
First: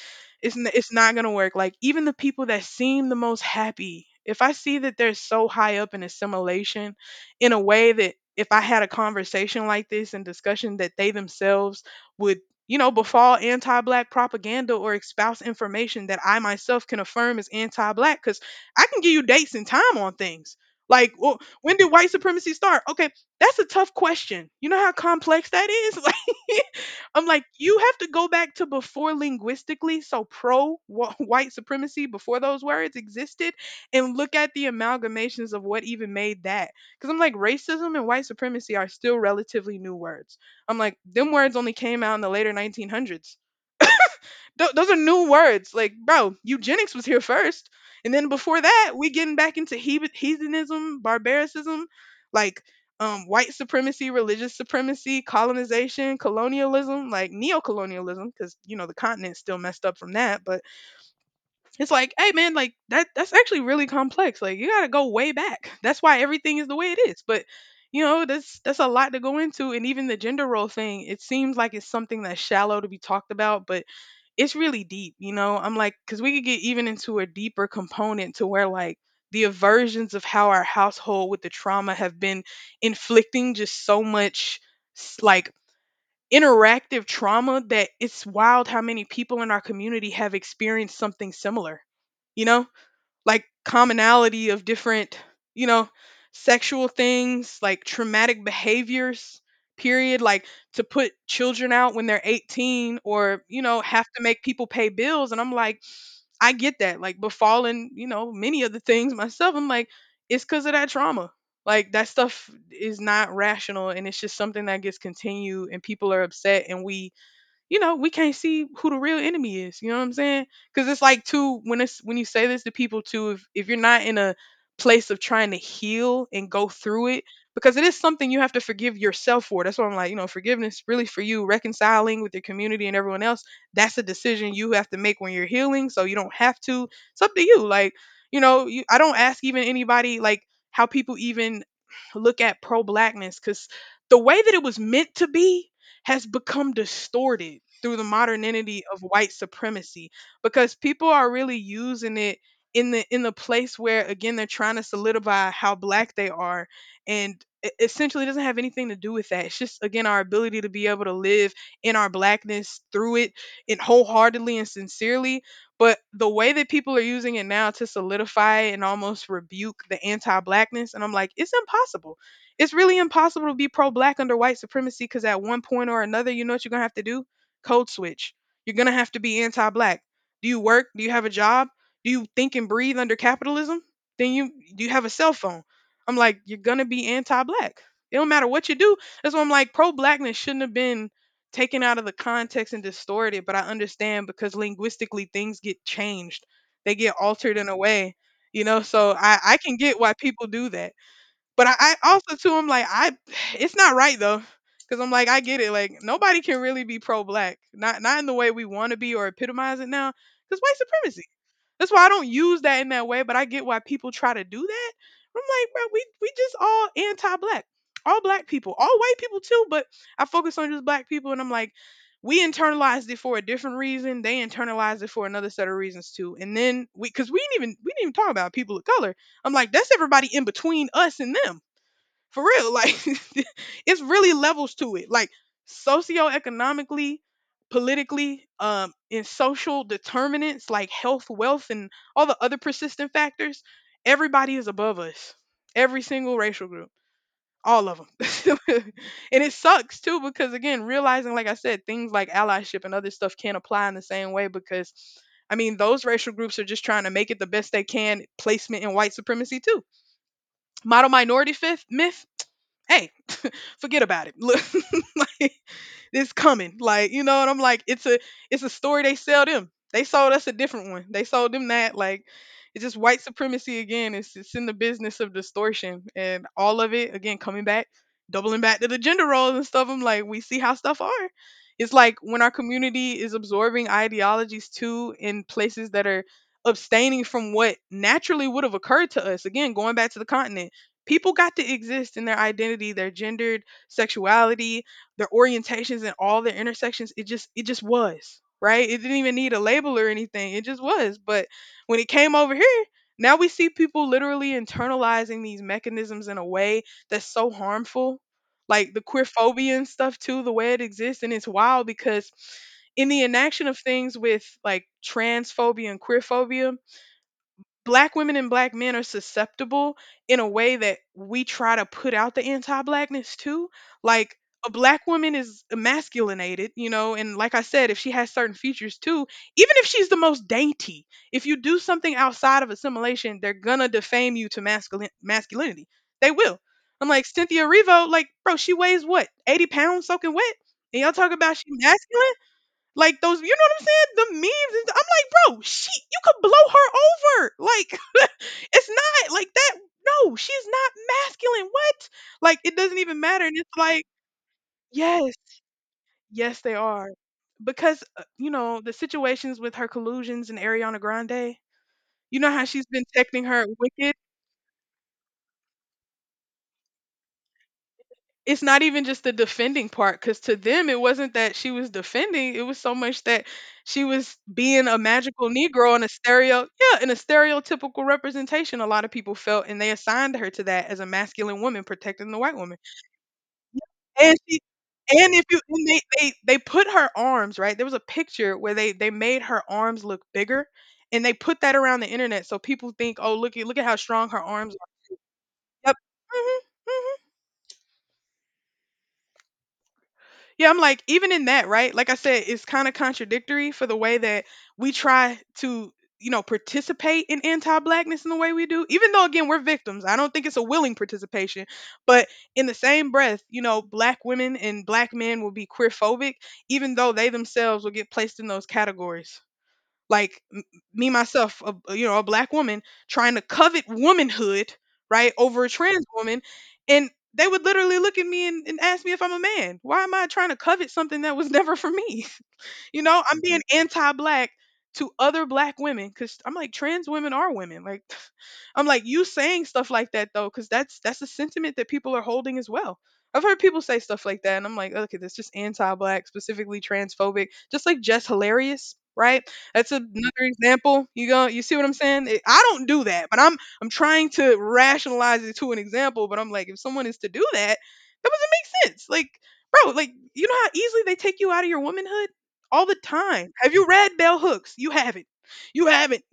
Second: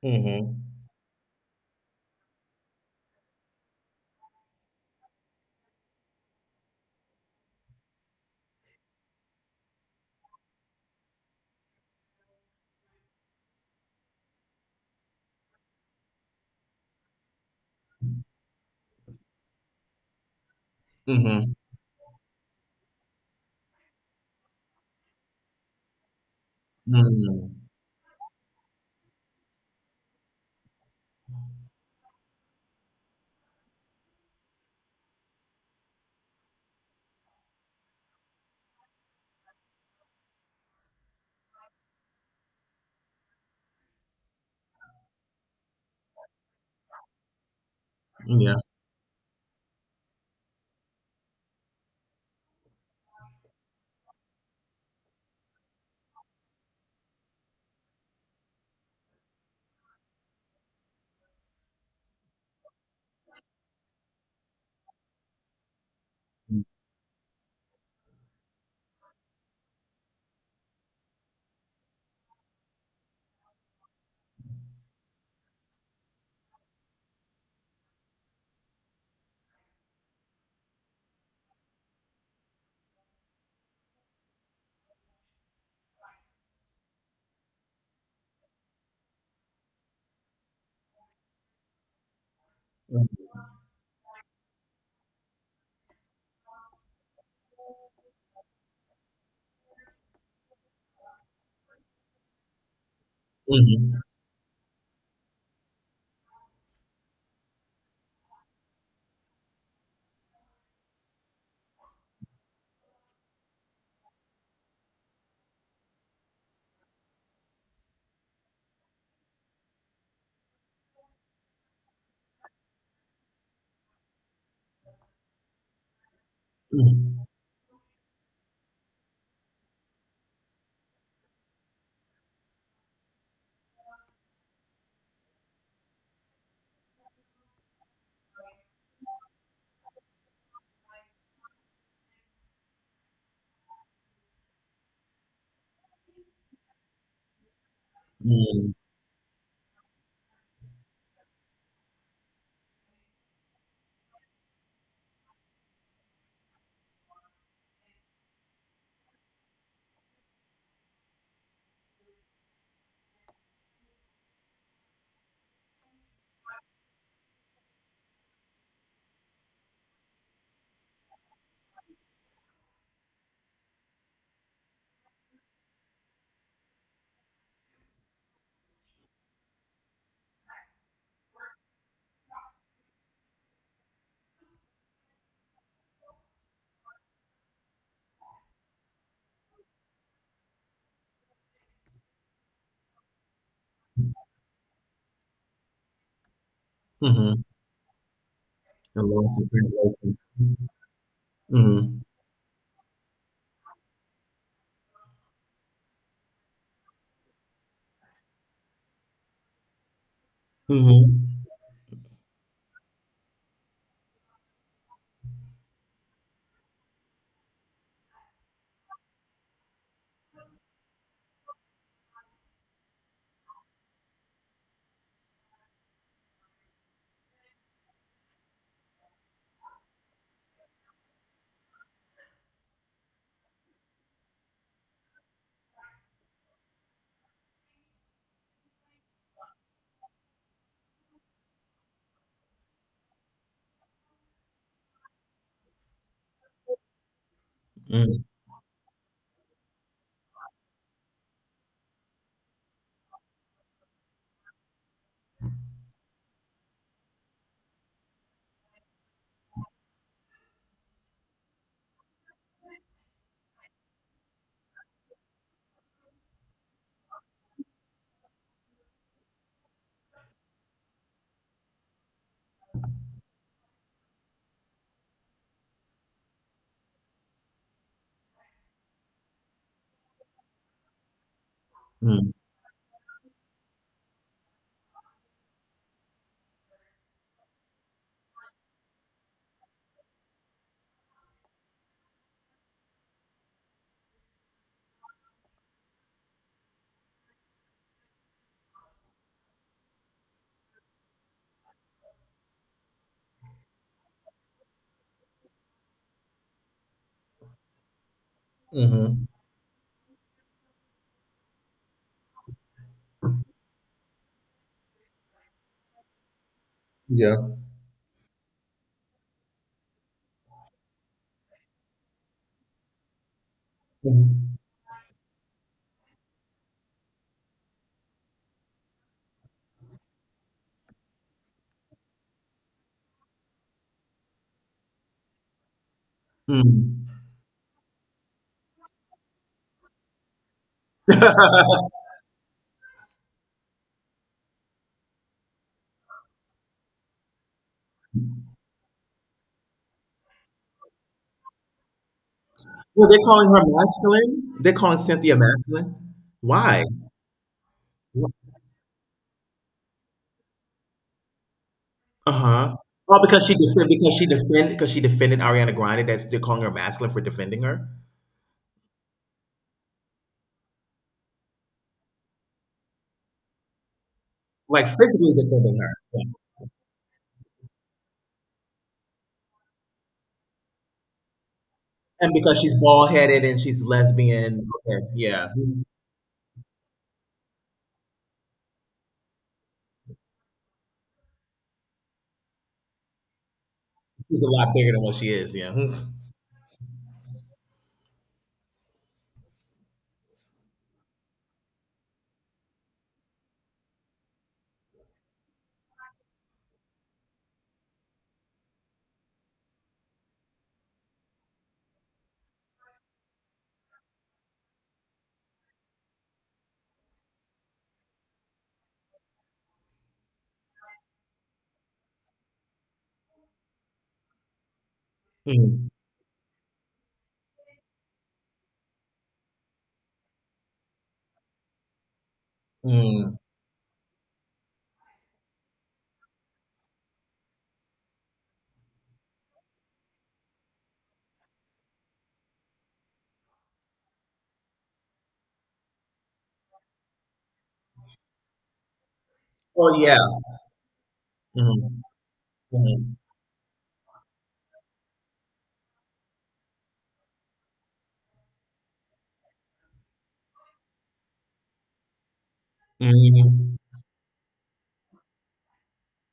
S2: Mhm.
S1: it's n- it's not gonna work. Like even the people that seem the most happy, if I see that they're so high up in assimilation, in a way that if I had a conversation like this and discussion that they themselves would, you know, befall anti-black propaganda or espouse information that I myself can affirm is anti-black, because I can give you dates and time on things. Like, well,
S2: Mhm.
S1: when did white supremacy start? Okay, that's a tough question. You know how complex that is. Like, I'm like,
S2: Mm.
S1: you have to go back to before linguistically, so pro wh- white supremacy before those words existed, and look at the amalgamations of what even made that. Because I'm like, racism and white supremacy are still relatively new words. I'm like, them words only came out in the later nineteen hundreds. Th- those are new words. Like, bro, eugenics was here first, and then
S2: Yeah.
S1: before that, we getting back into hebe- heathenism, barbaricism, like um, white supremacy, religious supremacy, colonization, colonialism, like neocolonialism, because you know the continent's still messed up from that, but it's like, hey man, like that that's actually really complex. Like you gotta go way back. That's why everything
S2: Mm.
S1: is the way it is. But you know, that's that's a lot to go into. And even the gender role thing, it seems like it's something that's shallow to be talked about, but it's really deep, you know. I'm like, because we could get even into a deeper component to where like the aversions of how our household with the trauma have been inflicting just so much s- like interactive trauma that it's wild how many people in our community have experienced something similar, you know, like commonality of different, you know, sexual things like traumatic behaviors period like to put children out when they're eighteen or you know
S2: Mhm.
S1: have to make people pay bills and I'm like I get that. Like befalling, you know, many of the things myself. I'm like, it's because of that trauma. Like that stuff is not rational and it's just something that gets continued and people are upset and we, you know, we can't see who the real enemy is. You know what I'm saying? Because it's like too when it's when you say this to people too, if if you're not in a place of trying to heal and go through it,
S2: Mm.
S1: because it is something you have to forgive yourself for. That's why I'm like, you know, forgiveness really for you, reconciling with your community and everyone else. That's a decision you have to make when you're healing. So you don't have to. It's up to you. Like, you know, you, I don't ask even anybody like how people even look at pro blackness because the way that it was meant to be has become distorted through the
S2: Mm.
S1: modernity of white supremacy because people are really using it in the in the place where again they're trying to solidify how black they are, and e- essentially it doesn't have anything to do with that. It's just again our ability to be able to live in our blackness through it, and wholeheartedly and sincerely, but the way that people are using it now to solidify and almost rebuke the anti-blackness, and I'm like it's impossible. It's really impossible to be pro black under white supremacy because at one point or another, you know what you're going to have to do? Code switch. You're going to have to be anti black. Do you work? Do you have a job? Do you think and breathe under capitalism? Then you do you have a cell phone? I'm like, you're going to be anti black. It don't matter what you do. That's why I'm like, pro blackness shouldn't have been taken out of the context and distorted, but I understand because linguistically things get changed. They get
S2: Mhm.
S1: altered in a way, you know,
S2: The
S1: so
S2: loss
S1: I,
S2: in
S1: I can get why
S2: translation.
S1: people do that. But I, I
S2: Mhm.
S1: also too, I'm like, I, it's not right though, because I'm like, I get it. Like nobody can really be pro-black, not not in the way we want to be or epitomize it now, because white supremacy.
S2: Mhm.
S1: That's why I don't use that in that way. But I get why people try to do that. I'm like, bro, we we just all anti-black, all black people, all white people too. But I focus on just black people, and I'm like, we internalized it for a different reason. They internalized it for another set of reasons too. And then we, because we didn't even we didn't even talk about people of color. I'm like, that's everybody in between us and them. For real, like it's really levels to it. Like socioeconomically, politically, um, in social determinants like health, wealth, and all the other persistent factors, everybody is above us. Every single racial group, all of
S2: Mm.
S1: them, and it sucks too because again, realizing like I said, things like allyship and other stuff can't apply in the same way because. I mean, those racial groups are just trying to make it the best they can placement in white supremacy too, model minority fifth myth, hey, forget about it. Look, like, it's coming. Like, you know, and I'm like, it's a it's a story they sell them. They sold us a different one. They sold them that. Like, it's just white supremacy again. It's it's in the business of distortion. And all of it, again, coming back, doubling back to the gender roles and stuff. I'm like, we see how stuff are. It's like
S2: Mm.
S1: when our community is absorbing ideologies too in places that are abstaining from what naturally would have occurred to us. Again, going back to the continent, people got to exist in their identity, their gendered sexuality, their orientations and all their intersections. It just it just was right. It didn't even need a label or anything, it just was. But when it came over here, now we see people literally internalizing these mechanisms in a way that's so harmful, like the queer
S2: Mhm.
S1: phobia and stuff too, the way it exists. And it's wild because in the enaction of things with like transphobia and queerphobia,
S2: Yeah.
S1: black women and black men are susceptible in a way that we try to put out the anti-blackness too. Like
S2: Mhm.
S1: a black woman is emasculinated, you know, and like I said, if she has certain features too, even if she's the most dainty, if you do something outside of assimilation, they're gonna defame you to masculine masculinity. They will. I'm
S2: Mm.
S1: like Cynthia Revo, like, bro, she weighs what, eighty pounds soaking wet? And y'all talk about she masculine? Like those, you know what I'm saying? The memes. And th- I'm like, bro, she, you could blow her over. Like, it's not like that. No, she's not masculine. What? Like, it doesn't
S2: Well, they're
S1: even matter.
S2: calling
S1: And
S2: her
S1: it's like,
S2: masculine. They're calling
S1: yes,
S2: Cynthia masculine.
S1: yes, they
S2: Why?
S1: are. Because, uh, you know, the situations with her collusions and Ariana Grande,
S2: Uh
S1: you know how
S2: huh.
S1: she's been
S2: Oh, because
S1: texting
S2: she
S1: her
S2: defend because
S1: Wicked?
S2: she defend because she defended Ariana Grande. That's They're calling her masculine for defending her.
S1: It's not even just the defending part, because to them it wasn't that she was defending, it was so much that she was
S2: Like,
S1: being a
S2: physically
S1: magical
S2: defending her,
S1: negro and a
S2: yeah.
S1: stereo yeah and a stereotypical representation, a lot of people felt, and they assigned her to that as a masculine woman protecting
S2: And
S1: the white
S2: because she's
S1: woman.
S2: bald headed and she's
S1: And she
S2: lesbian, okay,
S1: and if
S2: yeah,
S1: you, and they, they they put her arms right, there was a picture where they they made her arms look bigger, and they put that around the internet so people think, oh, look at look at how strong
S2: she's
S1: her
S2: a lot
S1: arms
S2: bigger than
S1: are.
S2: what she is, yeah.
S1: Yep. Hmm. Yeah, I'm like, even in that, right? Like I said, it's kind of contradictory for the way that we try to, you know, participate in anti blackness in the way we do, even though, again, we're victims. I don't think it's a willing participation. But in the same breath, you know, black women and black men will be queerphobic, even though they themselves will get placed in those categories. like m- Me myself, a, a- you know, a black woman trying to covet womanhood, right, over a
S2: Mm.
S1: trans woman, and they would literally look at me and, and ask me if I'm a man, why am I trying to covet something that was never for me. You know,
S2: Mm.
S1: I'm being anti-black to other black women because I'm like, trans women are women. Like, I'm like, you saying stuff like that though, because that's that's a sentiment that people are holding as well. I've heard people say stuff like that, and I'm like, okay, that's just anti-black, specifically transphobic. Just like Jess Hilarious, right? That's
S2: Oh
S1: another
S2: yeah.
S1: example. You go, you see what I'm
S2: Mhm.
S1: saying? It- I don't do
S2: Mhm.
S1: that, but I'm I'm trying to rationalize it to an example. But I'm like, if someone is to do that, that doesn't make sense. Like, bro, like you know how easily they take you out of your womanhood all the time. Have
S2: Mhm.
S1: you read Bell Hooks? You haven't. You haven't.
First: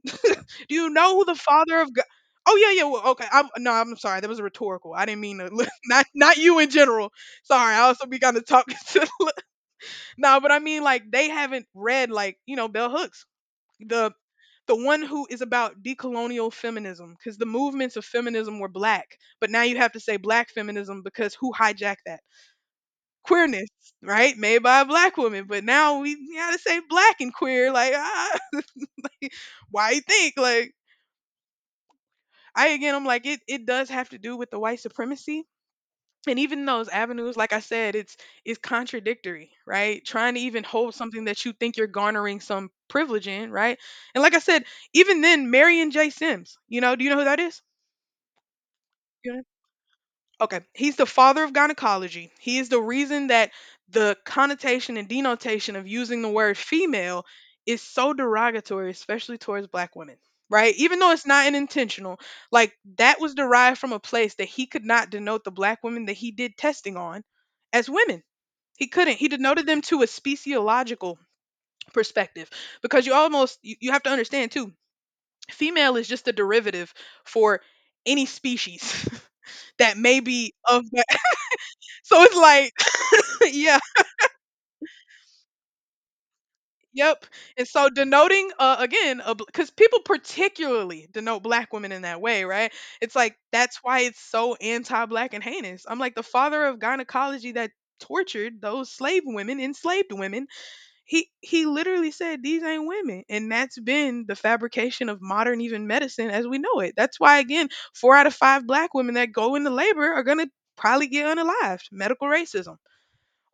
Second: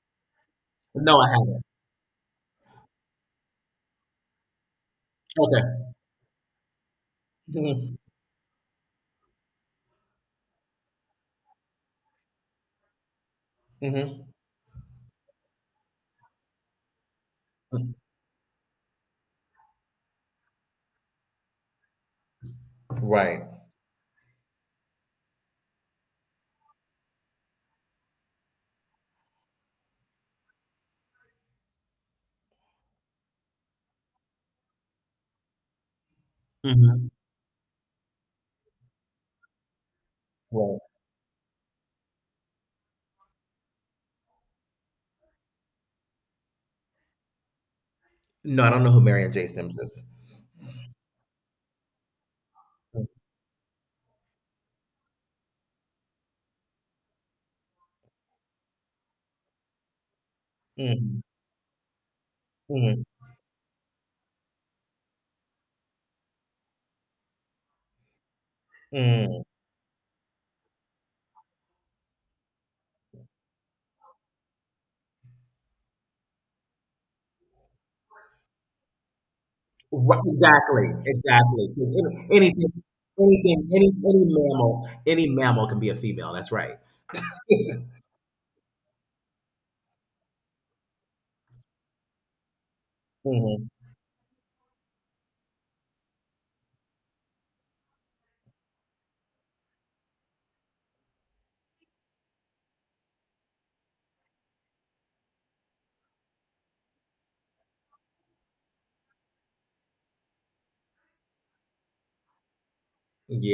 S1: Do you know
S2: No,
S1: who
S2: I
S1: the
S2: haven't.
S1: father of God? Oh yeah, yeah. Well, okay. I'm no. I'm sorry. That was a rhetorical. I didn't mean to.
S2: Okay.
S1: Not not you in general. Sorry. I
S2: Mhm.
S1: also be kind of talking to. No, but I mean like they haven't read like you know Bell Hooks, the
S2: Mhm.
S1: the one who is about decolonial feminism, because the movements of feminism were black, but now you have to say black feminism because who hijacked that?
S2: Right.
S1: Queerness, right? Made by a black woman, but now we gotta say black and queer. Like, ah, why you think? Like, I, again, I'm like, it it does have to do with the white supremacy. And even those
S2: Mhm.
S1: avenues, like I said, it's it's contradictory, right? Trying to even
S2: Right.
S1: hold something that you think you're garnering some privilege in, right? And like I said, even then, Marion J. Sims, you know, do you know who that is?
S2: No, I don't know who Marion J. Sims is.
S1: Okay, he's the father of gynecology. He is the reason that the connotation and denotation of using the word female is so derogatory, especially towards black women, right? Even though
S2: Mm.
S1: it's not an intentional, like,
S2: Mhm.
S1: that was derived from a place that he could not denote the black women that he did testing on as women. He couldn't. He
S2: Mm.
S1: denoted them to a speciological perspective, because you almost you, you have to understand too. Female is just a derivative for any species that
S2: Right,
S1: may be of,
S2: exactly, exactly. 'Cause
S1: so it's
S2: any-
S1: like
S2: Anything, anything,
S1: yeah,
S2: any any mammal, any mammal can be a female. That's right.
S1: yep. And so denoting, uh, again, because people particularly denote black women in that way, right, it's like
S2: Mhm.
S1: that's why it's so anti-black and heinous. I'm like, the father of gynecology that tortured those slave women, enslaved women, he he literally said these ain't women, and that's been the fabrication of modern even medicine as we know it. That's why, again, four out of five black women that go into labor are going to probably get unalived, medical racism,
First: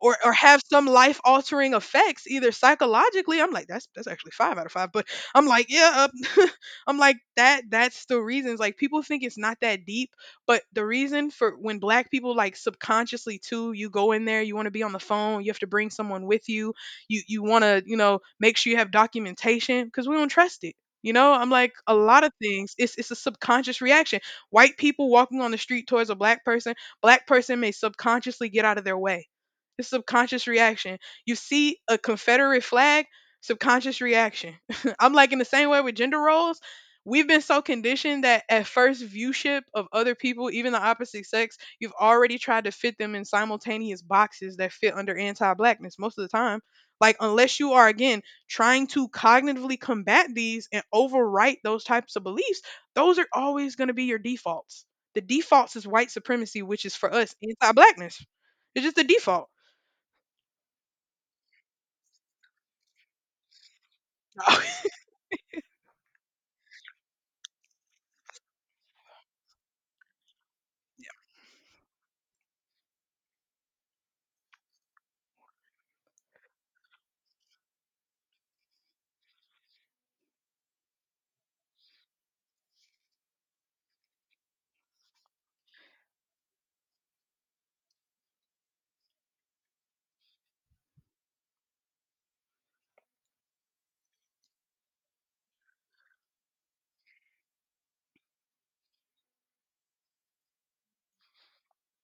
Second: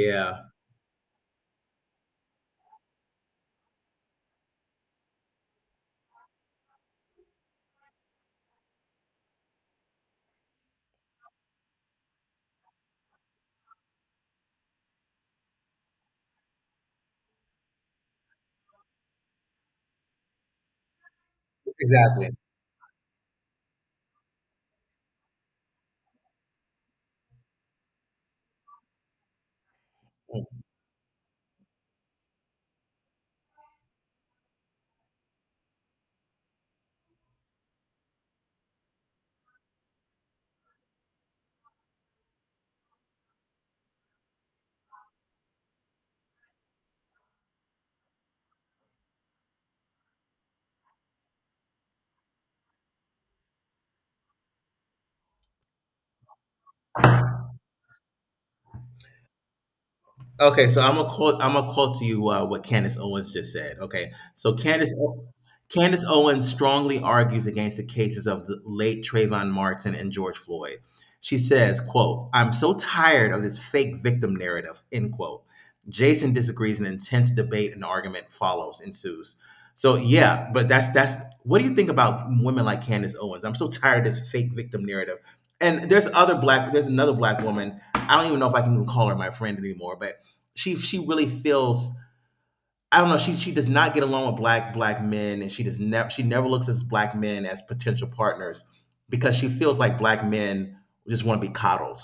S1: or or have some life altering effects, either psychologically. I'm like, that's that's actually five out of five. But I'm like, yeah, uh, I'm like, that that's the reasons like people think it's not that deep. But the reason for when black people like subconsciously too, you go in there, you want to be on the phone, you have to bring someone with you, you you want to, you know, make sure you have documentation cuz we don't trust it. You know, I'm like a lot
S2: Exactly.
S1: of things. It's it's a subconscious reaction. White people walking on the street towards a black person, black person may subconsciously get out of their way, it's subconscious reaction. You see a Confederate flag, subconscious reaction. I'm like, in the same way with gender roles. We've been so conditioned that at first viewship of other people, even the opposite sex, you've already tried to fit them in simultaneous boxes that fit under anti blackness most of the time. Like, unless you are, again, trying to cognitively combat these and overwrite those types of beliefs, those are always going to be your defaults. The defaults is white supremacy, which is for us anti blackness. It's just the default.
S2: Okay, so I'm gonna quote. I'm gonna quote to you uh, what Candace Owens just said. Okay, so Candace O- Candace Owens strongly argues against the cases of the late Trayvon Martin and George Floyd. She says, "Quote, I'm so tired of this fake victim narrative. End quote." Jason disagrees, and intense debate and argument follows ensues. So yeah, but that's that's. What do you think about women like Candace Owens? I'm so tired of this fake victim narrative. And there's other black. There's another black woman. I don't even know if I can even call her my friend anymore, but she she really feels, I don't know. She she does not get along with black black men, and she does never she never looks at black men as potential partners because she feels like black men just want to be coddled.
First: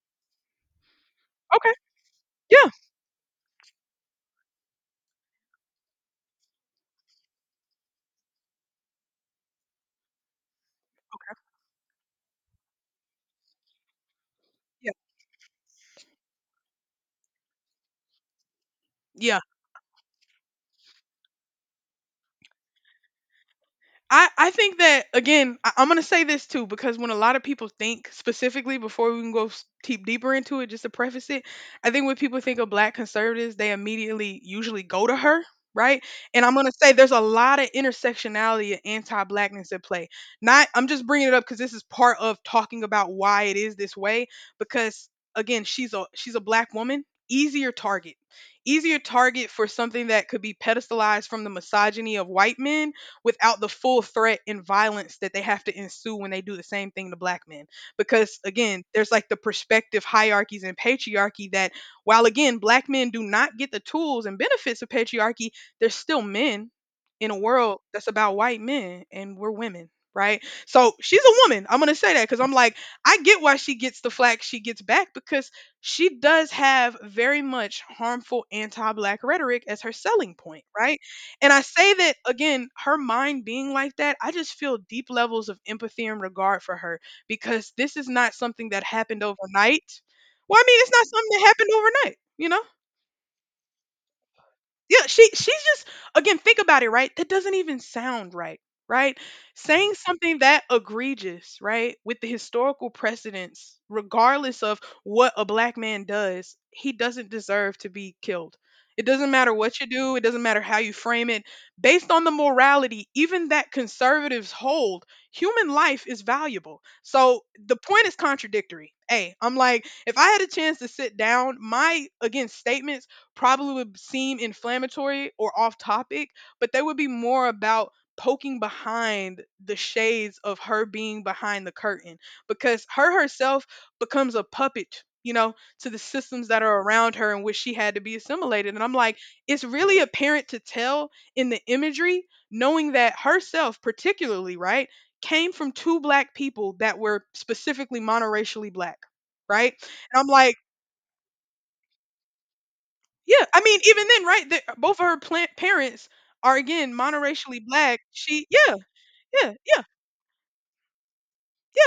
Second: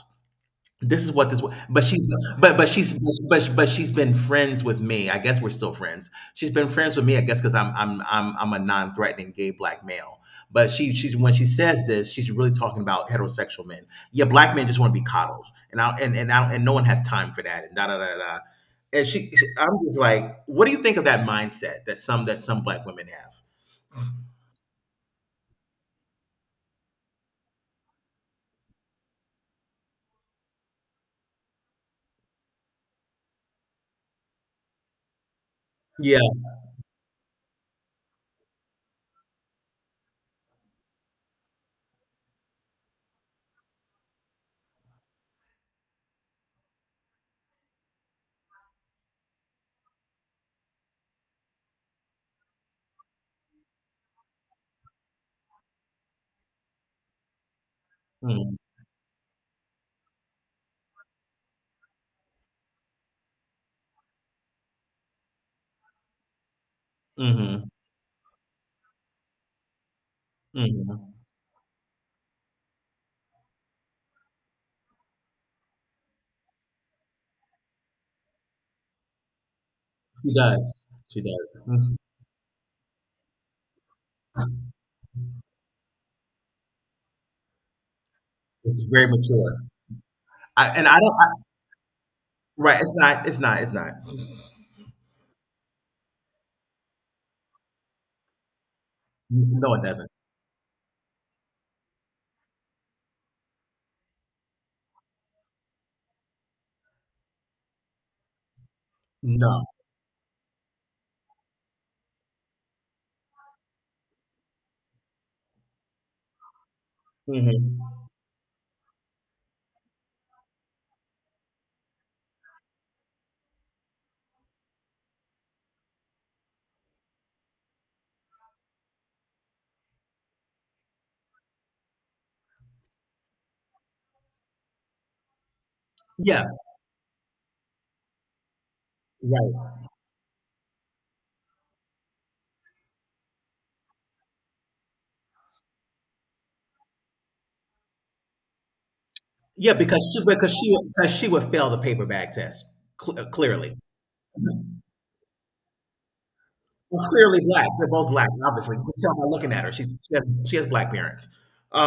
S2: This is what this was,
S1: Okay.
S2: but she but but
S1: Yeah.
S2: she's but but she's been friends with me. I guess we're still friends. She's been friends with me, I guess, because I 'cause I'm I'm I'm I'm a non-threatening gay black male. But she she's when she says this, she's really talking about heterosexual men. Yeah, black men just
S1: Yeah.
S2: wanna be coddled, and I and and I and no one has time for that, and da da da da. And she
S1: Yeah.
S2: I'm just like, what do you think of that mindset that some that some black women have?
S1: I, I think that again, I, i'm going to say this too, because when a lot of people think specifically, before we can go s- deep deeper into it, just to preface it, I think when people think of black conservatives, they immediately usually go to her, right?
S2: Yeah.
S1: And I'm going to say there's a lot of intersectionality and anti-blackness at play. Not, I'm just bringing it up because this is part of talking about why it is this way. Because again, she's a she's a black woman. Easier target. Easier target for something that could be pedestalized from the misogyny of white men without the full threat and violence that they have to ensue when they do the same thing to black men. Because
S2: Mhm.
S1: again, there's like the perspective hierarchies and patriarchy that, while again, black men do not get the tools and benefits of patriarchy, they're still men in a
S2: Mhm.
S1: world that's about white men and we're women. Right. So
S2: Mhm.
S1: she's a woman. I'm going to say that because I'm like, I get why she gets the flack she gets back, because she does have very much harmful anti black rhetoric as her
S2: She
S1: selling point.
S2: does.
S1: Right.
S2: She
S1: And I
S2: does.
S1: say
S2: Mhm.
S1: that again, her mind being like that, I just feel deep levels of empathy and regard for her because this is not something that
S2: It's very
S1: happened
S2: mature.
S1: overnight. Well, I
S2: I
S1: mean,
S2: and
S1: it's
S2: I
S1: not
S2: don't.
S1: something that happened overnight, you know?
S2: Right, it's not it's not it's not.
S1: Yeah, she she's just, again, think about it, right? That doesn't even sound right, right?
S2: No, it
S1: Saying
S2: doesn't.
S1: something that egregious, right, with the historical precedence, regardless of what a black man does, he doesn't deserve to be killed. It doesn't matter
S2: No.
S1: what you do, it doesn't matter how you frame it. Based on the morality, even that conservatives hold, human life is valuable. So the
S2: Mhm.
S1: point is contradictory. Hey, I'm like, if I had a chance to sit down, my, again, statements probably would seem inflammatory or off topic, but they would be more about poking behind the shades of her being behind the curtain, because her herself becomes a puppet, you know, to the
S2: Yeah,
S1: systems that are around her in which she had to be assimilated. And I'm like, it's
S2: right.
S1: really apparent to tell in the imagery, knowing that herself, particularly, right, came from two black people that were specifically monoracially black,
S2: Yeah,
S1: right?
S2: because
S1: And
S2: she
S1: I'm
S2: because
S1: like,
S2: she because she would fail the paper bag test, cl- uh,
S1: yeah, I
S2: clearly.
S1: mean, even then, right? The, both of her plant parents are, again,
S2: Well, clearly
S1: monoracially
S2: black. They're
S1: black.
S2: both black,
S1: She, yeah,
S2: obviously. You can tell by looking
S1: yeah,
S2: at her.
S1: yeah.
S2: She's she has, she has black parents.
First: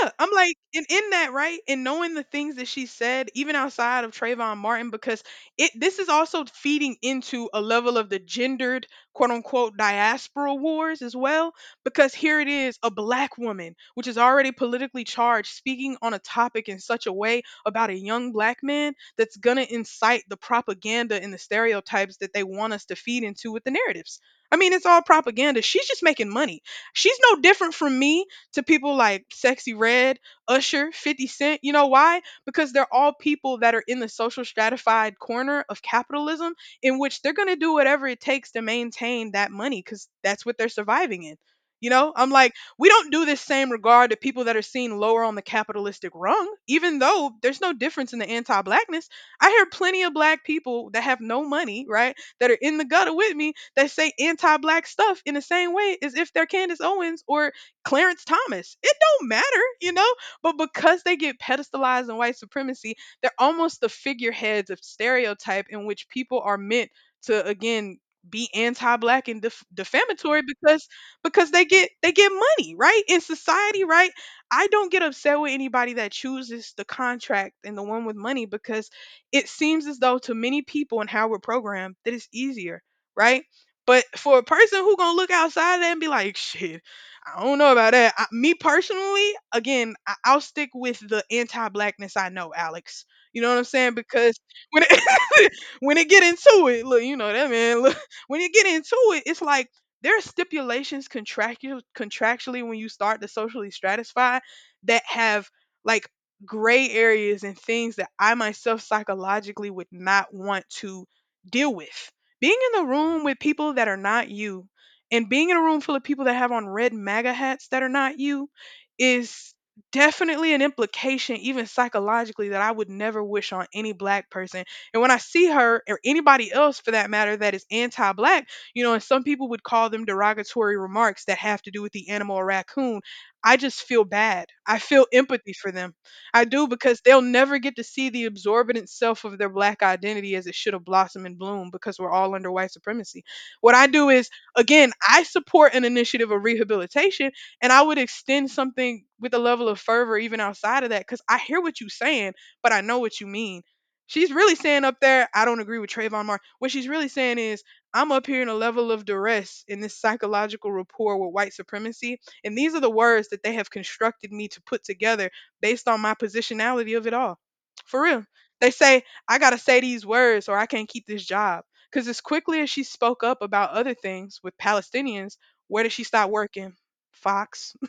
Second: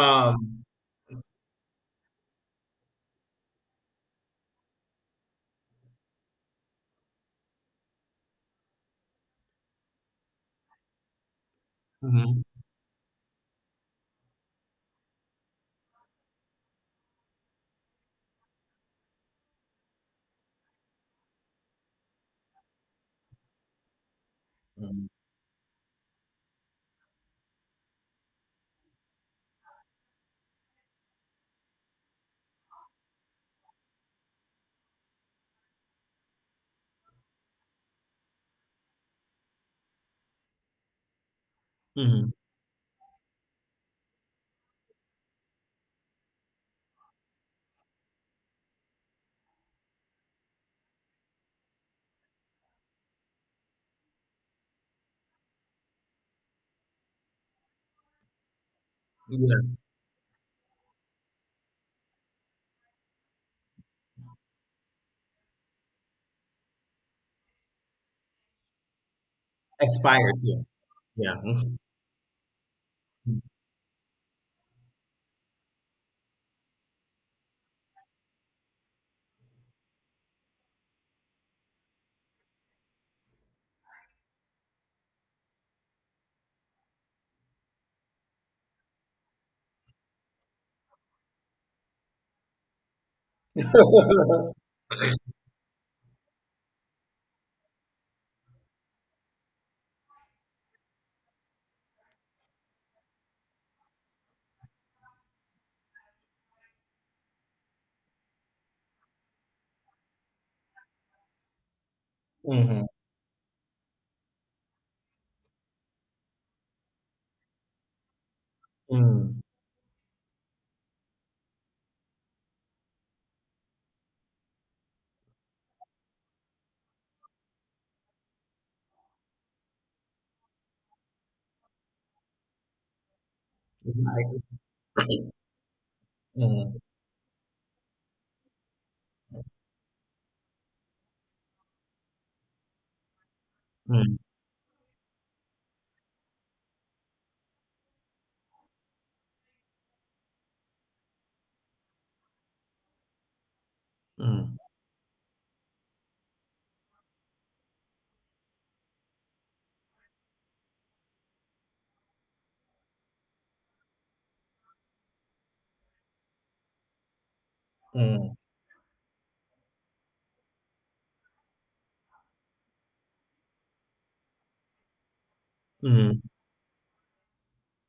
S1: Yeah, I'm like, and in that, right? And knowing the things that she said, even outside of Trayvon Martin, because it this is also feeding into a level of the gendered, quote unquote, diaspora wars as well. Because here
S2: mhm.
S1: it is, a black woman, which is already politically charged, speaking on a topic in such a way about a young black man that's gonna incite the propaganda and the stereotypes that they want us to feed into with the narratives. I mean, it's all
S2: Mhm.
S1: propaganda. She's just making money. She's no different from me to people like Sexy Red, Usher, fifty Cent. You know why? Because they're all people that are in the social stratified corner of capitalism in which they're going to do whatever it takes to maintain that money, because that's what they're surviving in. You know, I'm
S2: Mhm.
S1: like, we don't do this same regard to people that are seen lower on the capitalistic rung, even though there's no difference in the anti blackness. I hear plenty of black people that have no money, right, that are in the gutter with me, that say anti black stuff in the same way as if they're Candace Owens or Clarence Thomas. It don't matter,
S2: Yeah,
S1: you know? But because they get pedestalized in white supremacy, they're almost the figureheads of stereotype in which people are meant to, again, be anti-black and def-
S2: aspired
S1: defamatory,
S2: to.
S1: because
S2: Yeah.
S1: because they get they get money, right, in society, right? I don't get upset with anybody that chooses the contract and the one with money, because it seems as though to many people and how we're programmed that it's easier, right? But for a person who gonna look outside of that and be like, shit, I don't know about that. I, me personally, again, I, I'll stick with the anti-blackness I know, Alex. You know what I'm saying? Because when it, when it get into it, look, you know that man. Look, when you get into it, it's like there are stipulations, contractual contractually, when you start to socially stratify, that have, like, gray areas and things that I myself psychologically would not want to deal with. Being in
S2: Hmm.
S1: the room with people that are not you, and being in a room full of people that have on red MAGA hats that are not you
S2: Mm.
S1: is definitely an implication, even psychologically, that I would never wish on any black person. And when I see her, or anybody else for that matter, that is anti black, you know, and some people would call them derogatory remarks that have to do with the animal or raccoon, I just feel
S2: Right.
S1: bad. I feel empathy for them. I do,
S2: Mhm.
S1: because they'll never get to see the absorbent self of their black identity as it should have blossomed and bloomed, because we're all under white supremacy. What I do
S2: Mm.
S1: is, again, I support an initiative of rehabilitation, and I would extend something with a level of fervor even outside of that, because I hear what you're saying, but I know what you mean. She's
S2: Mm.
S1: really saying up there, I don't agree with Trayvon Martin. What she's really saying is, I'm up here in a level of duress in this psychological rapport with white supremacy. And these are the words that they have constructed me to put together based on my positionality of it all. For real.
S2: Mm.
S1: They say, I got to say these words or I can't keep this job. Because as quickly as she spoke up about other things with Palestinians, where did she
S2: Mm.
S1: stop working? Fox.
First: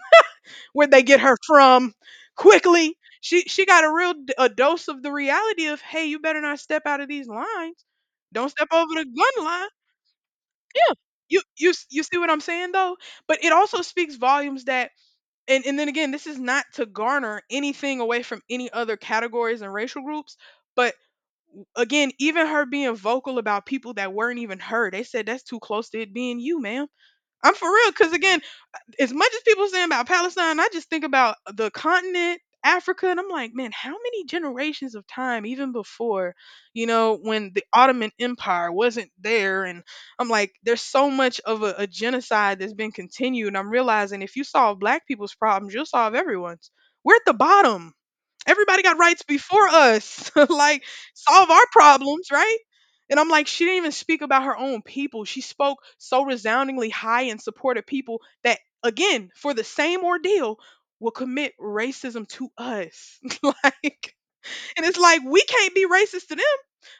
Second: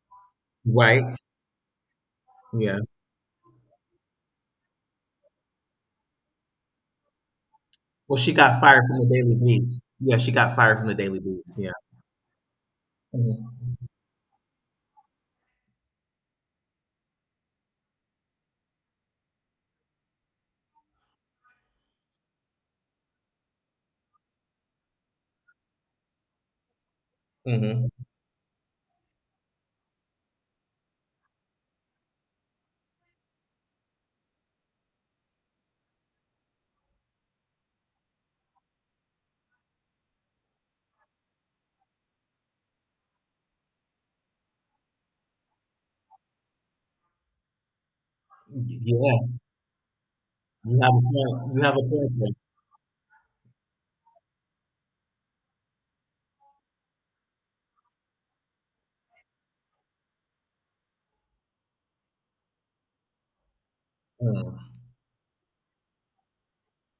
S1: Where'd they
S2: Right.
S1: get her from?
S2: Yeah.
S1: Quickly. She she got a real d- a dose of the reality of, hey, you better not step out of these lines.
S2: Well, she
S1: Don't
S2: got
S1: step
S2: fired
S1: over
S2: from
S1: the
S2: the Daily
S1: gun line.
S2: Beast. Yeah, she got fired from the
S1: Yeah.
S2: Daily
S1: You
S2: Beast.
S1: you
S2: Yeah.
S1: s- you see what I'm saying though? But it also
S2: Mm-hmm.
S1: speaks volumes that, and and then again, this is not to garner anything away from any other categories and racial groups, but, again, even her being vocal about people that weren't even her, they said that's too close to it being you, ma'am. I'm for
S2: Mm-hmm.
S1: real, because again, as much as people saying about Palestine, I just think about the continent, Africa, and I'm like, man, how many generations of time, even before, you know, when the Ottoman Empire wasn't there? And I'm like, there's so much of a, a genocide that's been continued. And I'm realizing if you solve black people's problems, you'll solve everyone's. We're at the bottom. Everybody got
S2: Yeah,
S1: rights before us.
S2: you
S1: Like,
S2: have a
S1: solve
S2: point. You
S1: our
S2: have a point there.
S1: problems, right? And I'm like, she didn't even speak about her own people. She spoke so resoundingly high in support of people that, again, for the same ordeal, will commit racism to us. Like,
S2: Mm.
S1: and it's like, we can't be racist to them.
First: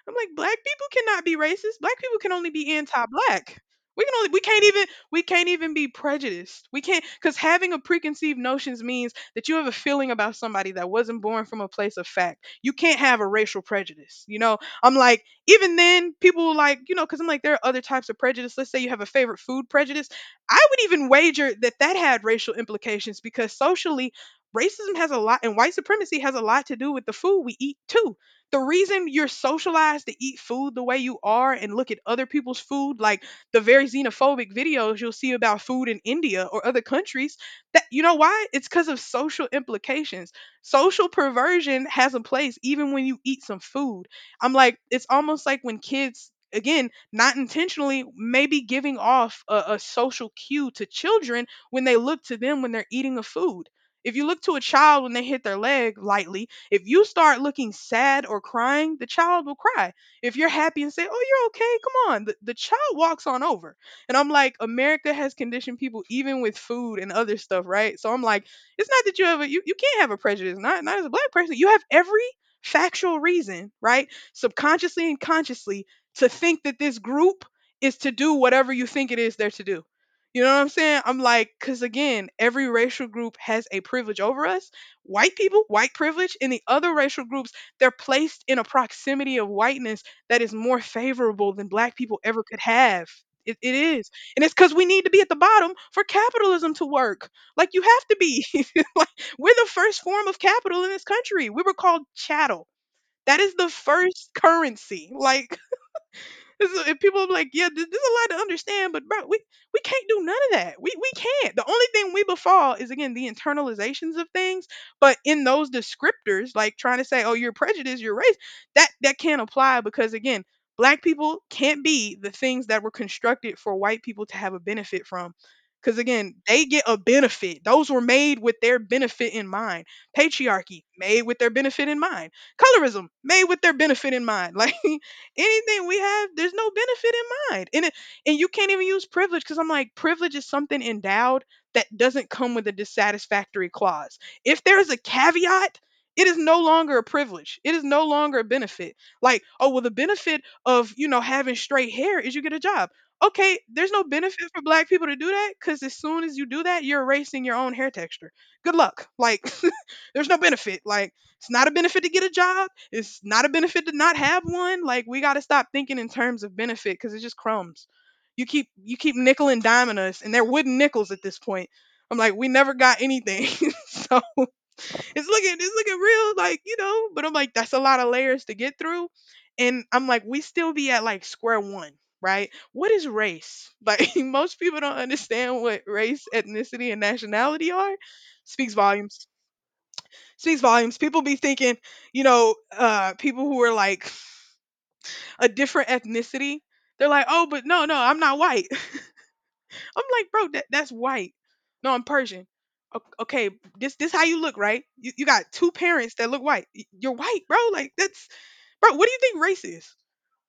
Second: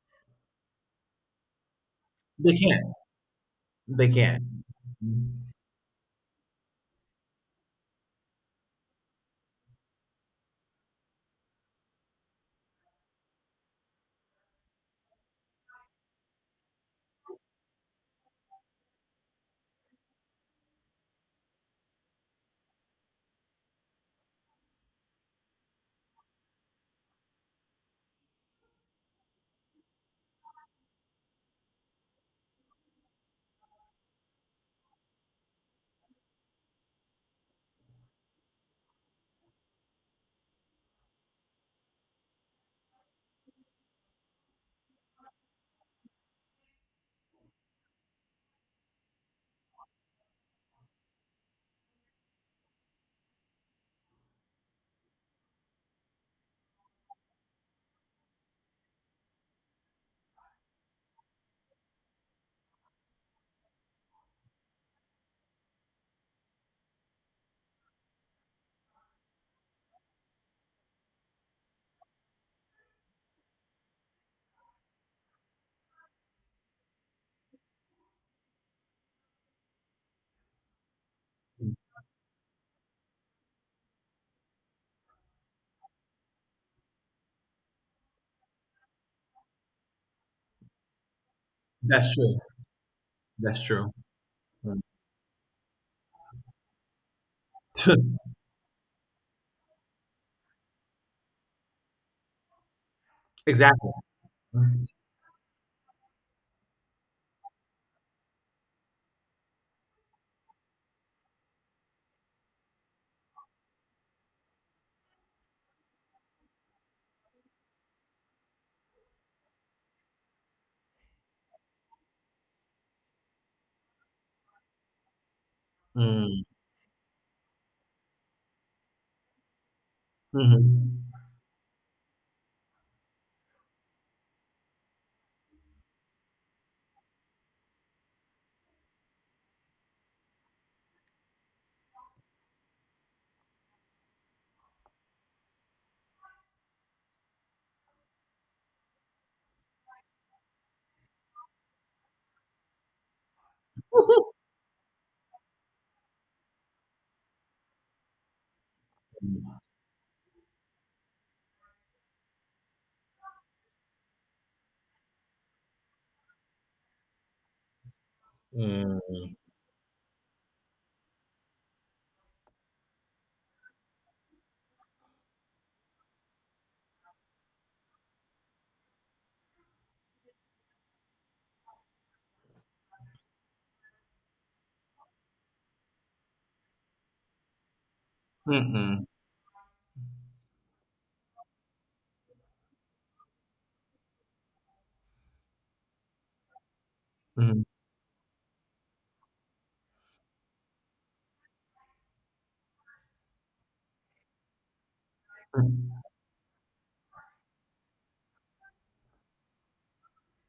S1: I'm like, black people cannot be racist. Black people can only
S2: They
S1: be
S2: can't.
S1: anti-black. We
S2: They
S1: can only we
S2: can't.
S1: can't even we can't even be prejudiced. We can't, because having a preconceived notions means that you have a feeling about somebody that wasn't born from a place of fact. You can't have a racial prejudice. You know, I'm like, even then people were like, you know, because I'm like, there are other types of prejudice. Let's say you have a favorite food prejudice. I would even wager that that had racial implications, because socially racism has a lot and white supremacy has a lot to do with the food we eat too. The reason you're socialized to eat food the way you are and look at other people's food, like the very xenophobic videos you'll see about food in India or other countries, that, you know why? It's because of social implications. Social perversion has a place even when you eat some food. I'm like, it's almost like when kids, again, not intentionally, maybe giving off a, a social cue to children, when they look to them when they're eating a food, if you look to a child when they hit their leg lightly, if you start looking sad or crying, the child will cry. If you're happy and say, "Oh, you're okay. Come on." The, the child walks on over. And I'm like, America has conditioned people even with food and other stuff, right? So I'm like, it's not that you have a you, you can't have a prejudice, not not as a black person. You have every factual reason, right? Subconsciously and consciously, to think that this group is to do whatever you think it is they're to do. You know what I'm saying? I'm like, because again, every racial group has a privilege over us white people, white privilege, and the other racial groups, they're placed in a proximity of whiteness that is more favorable than black
S2: That's
S1: people
S2: true.
S1: ever could have. It,
S2: That's
S1: it
S2: true.
S1: is. And it's because
S2: Mm.
S1: we need to be at the bottom for capitalism to work. Like, you have to be. Like, we're the first form of capital in this country. We were called chattel. That is the
S2: Exactly.
S1: first
S2: Mm.
S1: currency. Like, it's- if people are like, yeah, th- there's a lot to understand, but bro, we we can't do none of that. We we can't. The only thing we befall is again the internalizations of things. But in those descriptors, like trying to say, oh, you're prejudiced, you're race, that that can't apply because again, black people can't be the things that were constructed for white people to have a benefit from. Because again,
S2: Mm-hmm.
S1: they get a benefit. Those were made with their benefit in mind. Patriarchy made with their benefit in mind. Colorism made with their benefit in mind. Like, anything we have, there's no benefit in mind. And it, and you can't even use privilege because I'm like, privilege is something endowed that doesn't come with a dissatisfactory clause. If there is a caveat, it is no longer a privilege. It is no longer a benefit. Like, oh well, the benefit of you know having straight hair is you get a job. Okay, there's no benefit for black people to do that because as soon as you do that, you're erasing your own hair texture. Good luck. Like, there's no benefit. Like, it's not a benefit to get a job. It's not a benefit to not have one. Like, we got to stop thinking in terms of benefit because it's just crumbs. You keep you keep
S2: Mm.
S1: nickel and diming us, and they're wooden nickels at this point. I'm like, we never got anything. So it's looking it's looking real, like, you know. But I'm like, that's a lot of layers to get through, and I'm like, we still be at like square one. Right? What is race? Like, most people don't understand what race, ethnicity, and nationality are. Speaks
S2: Mm-mm.
S1: volumes speaks volumes. People be thinking, you know, uh, people who are like a different ethnicity, they're like, oh,
S2: Mm.
S1: but no, no, I'm not white. I'm like, bro, that, that's white. No, I'm Persian. O- Okay, this this how you look, right? You, you got two parents that look white. Y- You're white, bro. Like, that's bro. What do you think race is?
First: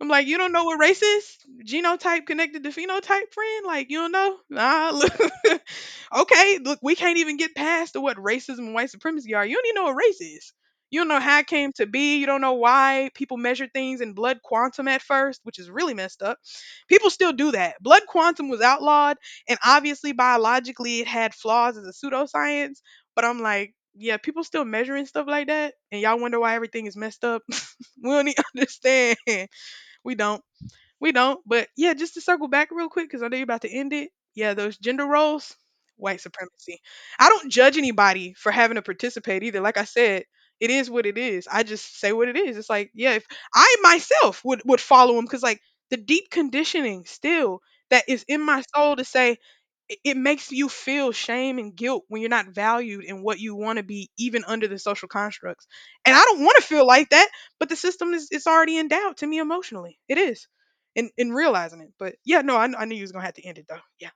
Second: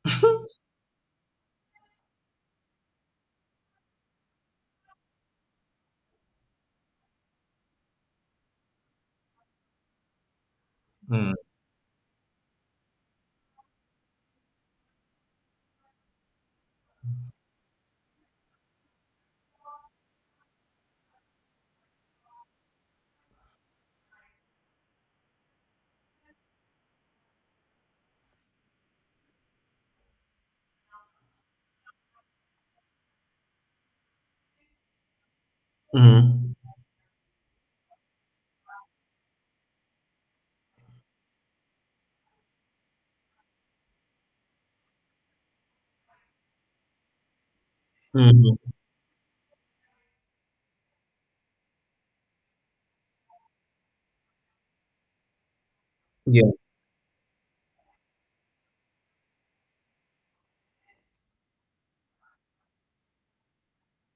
S1: I'm like, you don't know what race is? Genotype connected to phenotype, friend. Like, you don't know? Nah. Look. Okay, look, we can't even get past to what racism and white supremacy are. You don't even know what race is. You don't know
S2: Mm.
S1: how it came to be. You don't know why people measure things in blood quantum at first, which is really messed up. People still do that. Blood quantum was outlawed, and obviously biologically it had flaws as a pseudoscience. But I'm like, yeah, people still measuring stuff like that, and y'all wonder why everything is messed up. We don't even understand. We don't. We don't, but yeah, just to circle back real quick because I know you're about to end it. Yeah, those gender roles,
S2: Mm.
S1: white
S2: Mm.
S1: supremacy. I don't judge anybody for having to participate either. Like I said, it is what it is. I just say what it is. It's like, yeah, if I myself would would follow him because like the deep conditioning still that is in
S2: Mm.
S1: my soul to say, it it makes you feel shame and guilt when you're not valued in what you want to be even under the social constructs, and I don't
S2: Yeah.
S1: want to feel like that, but the system is, it's already endowed to me emotionally. It is, and and realizing it. But yeah, no, I, kn- I knew you was gonna have to end it though. Yeah,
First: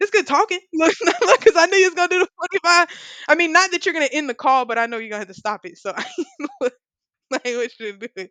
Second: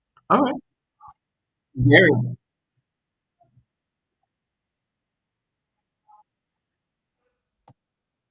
S1: it's good
S2: All
S1: talking.
S2: right.
S1: Look, look, because I knew you was gonna do the
S2: Very
S1: forty five. I mean, not that you're gonna end the call, but I know you're gonna have to stop it. So I was like, we should do it.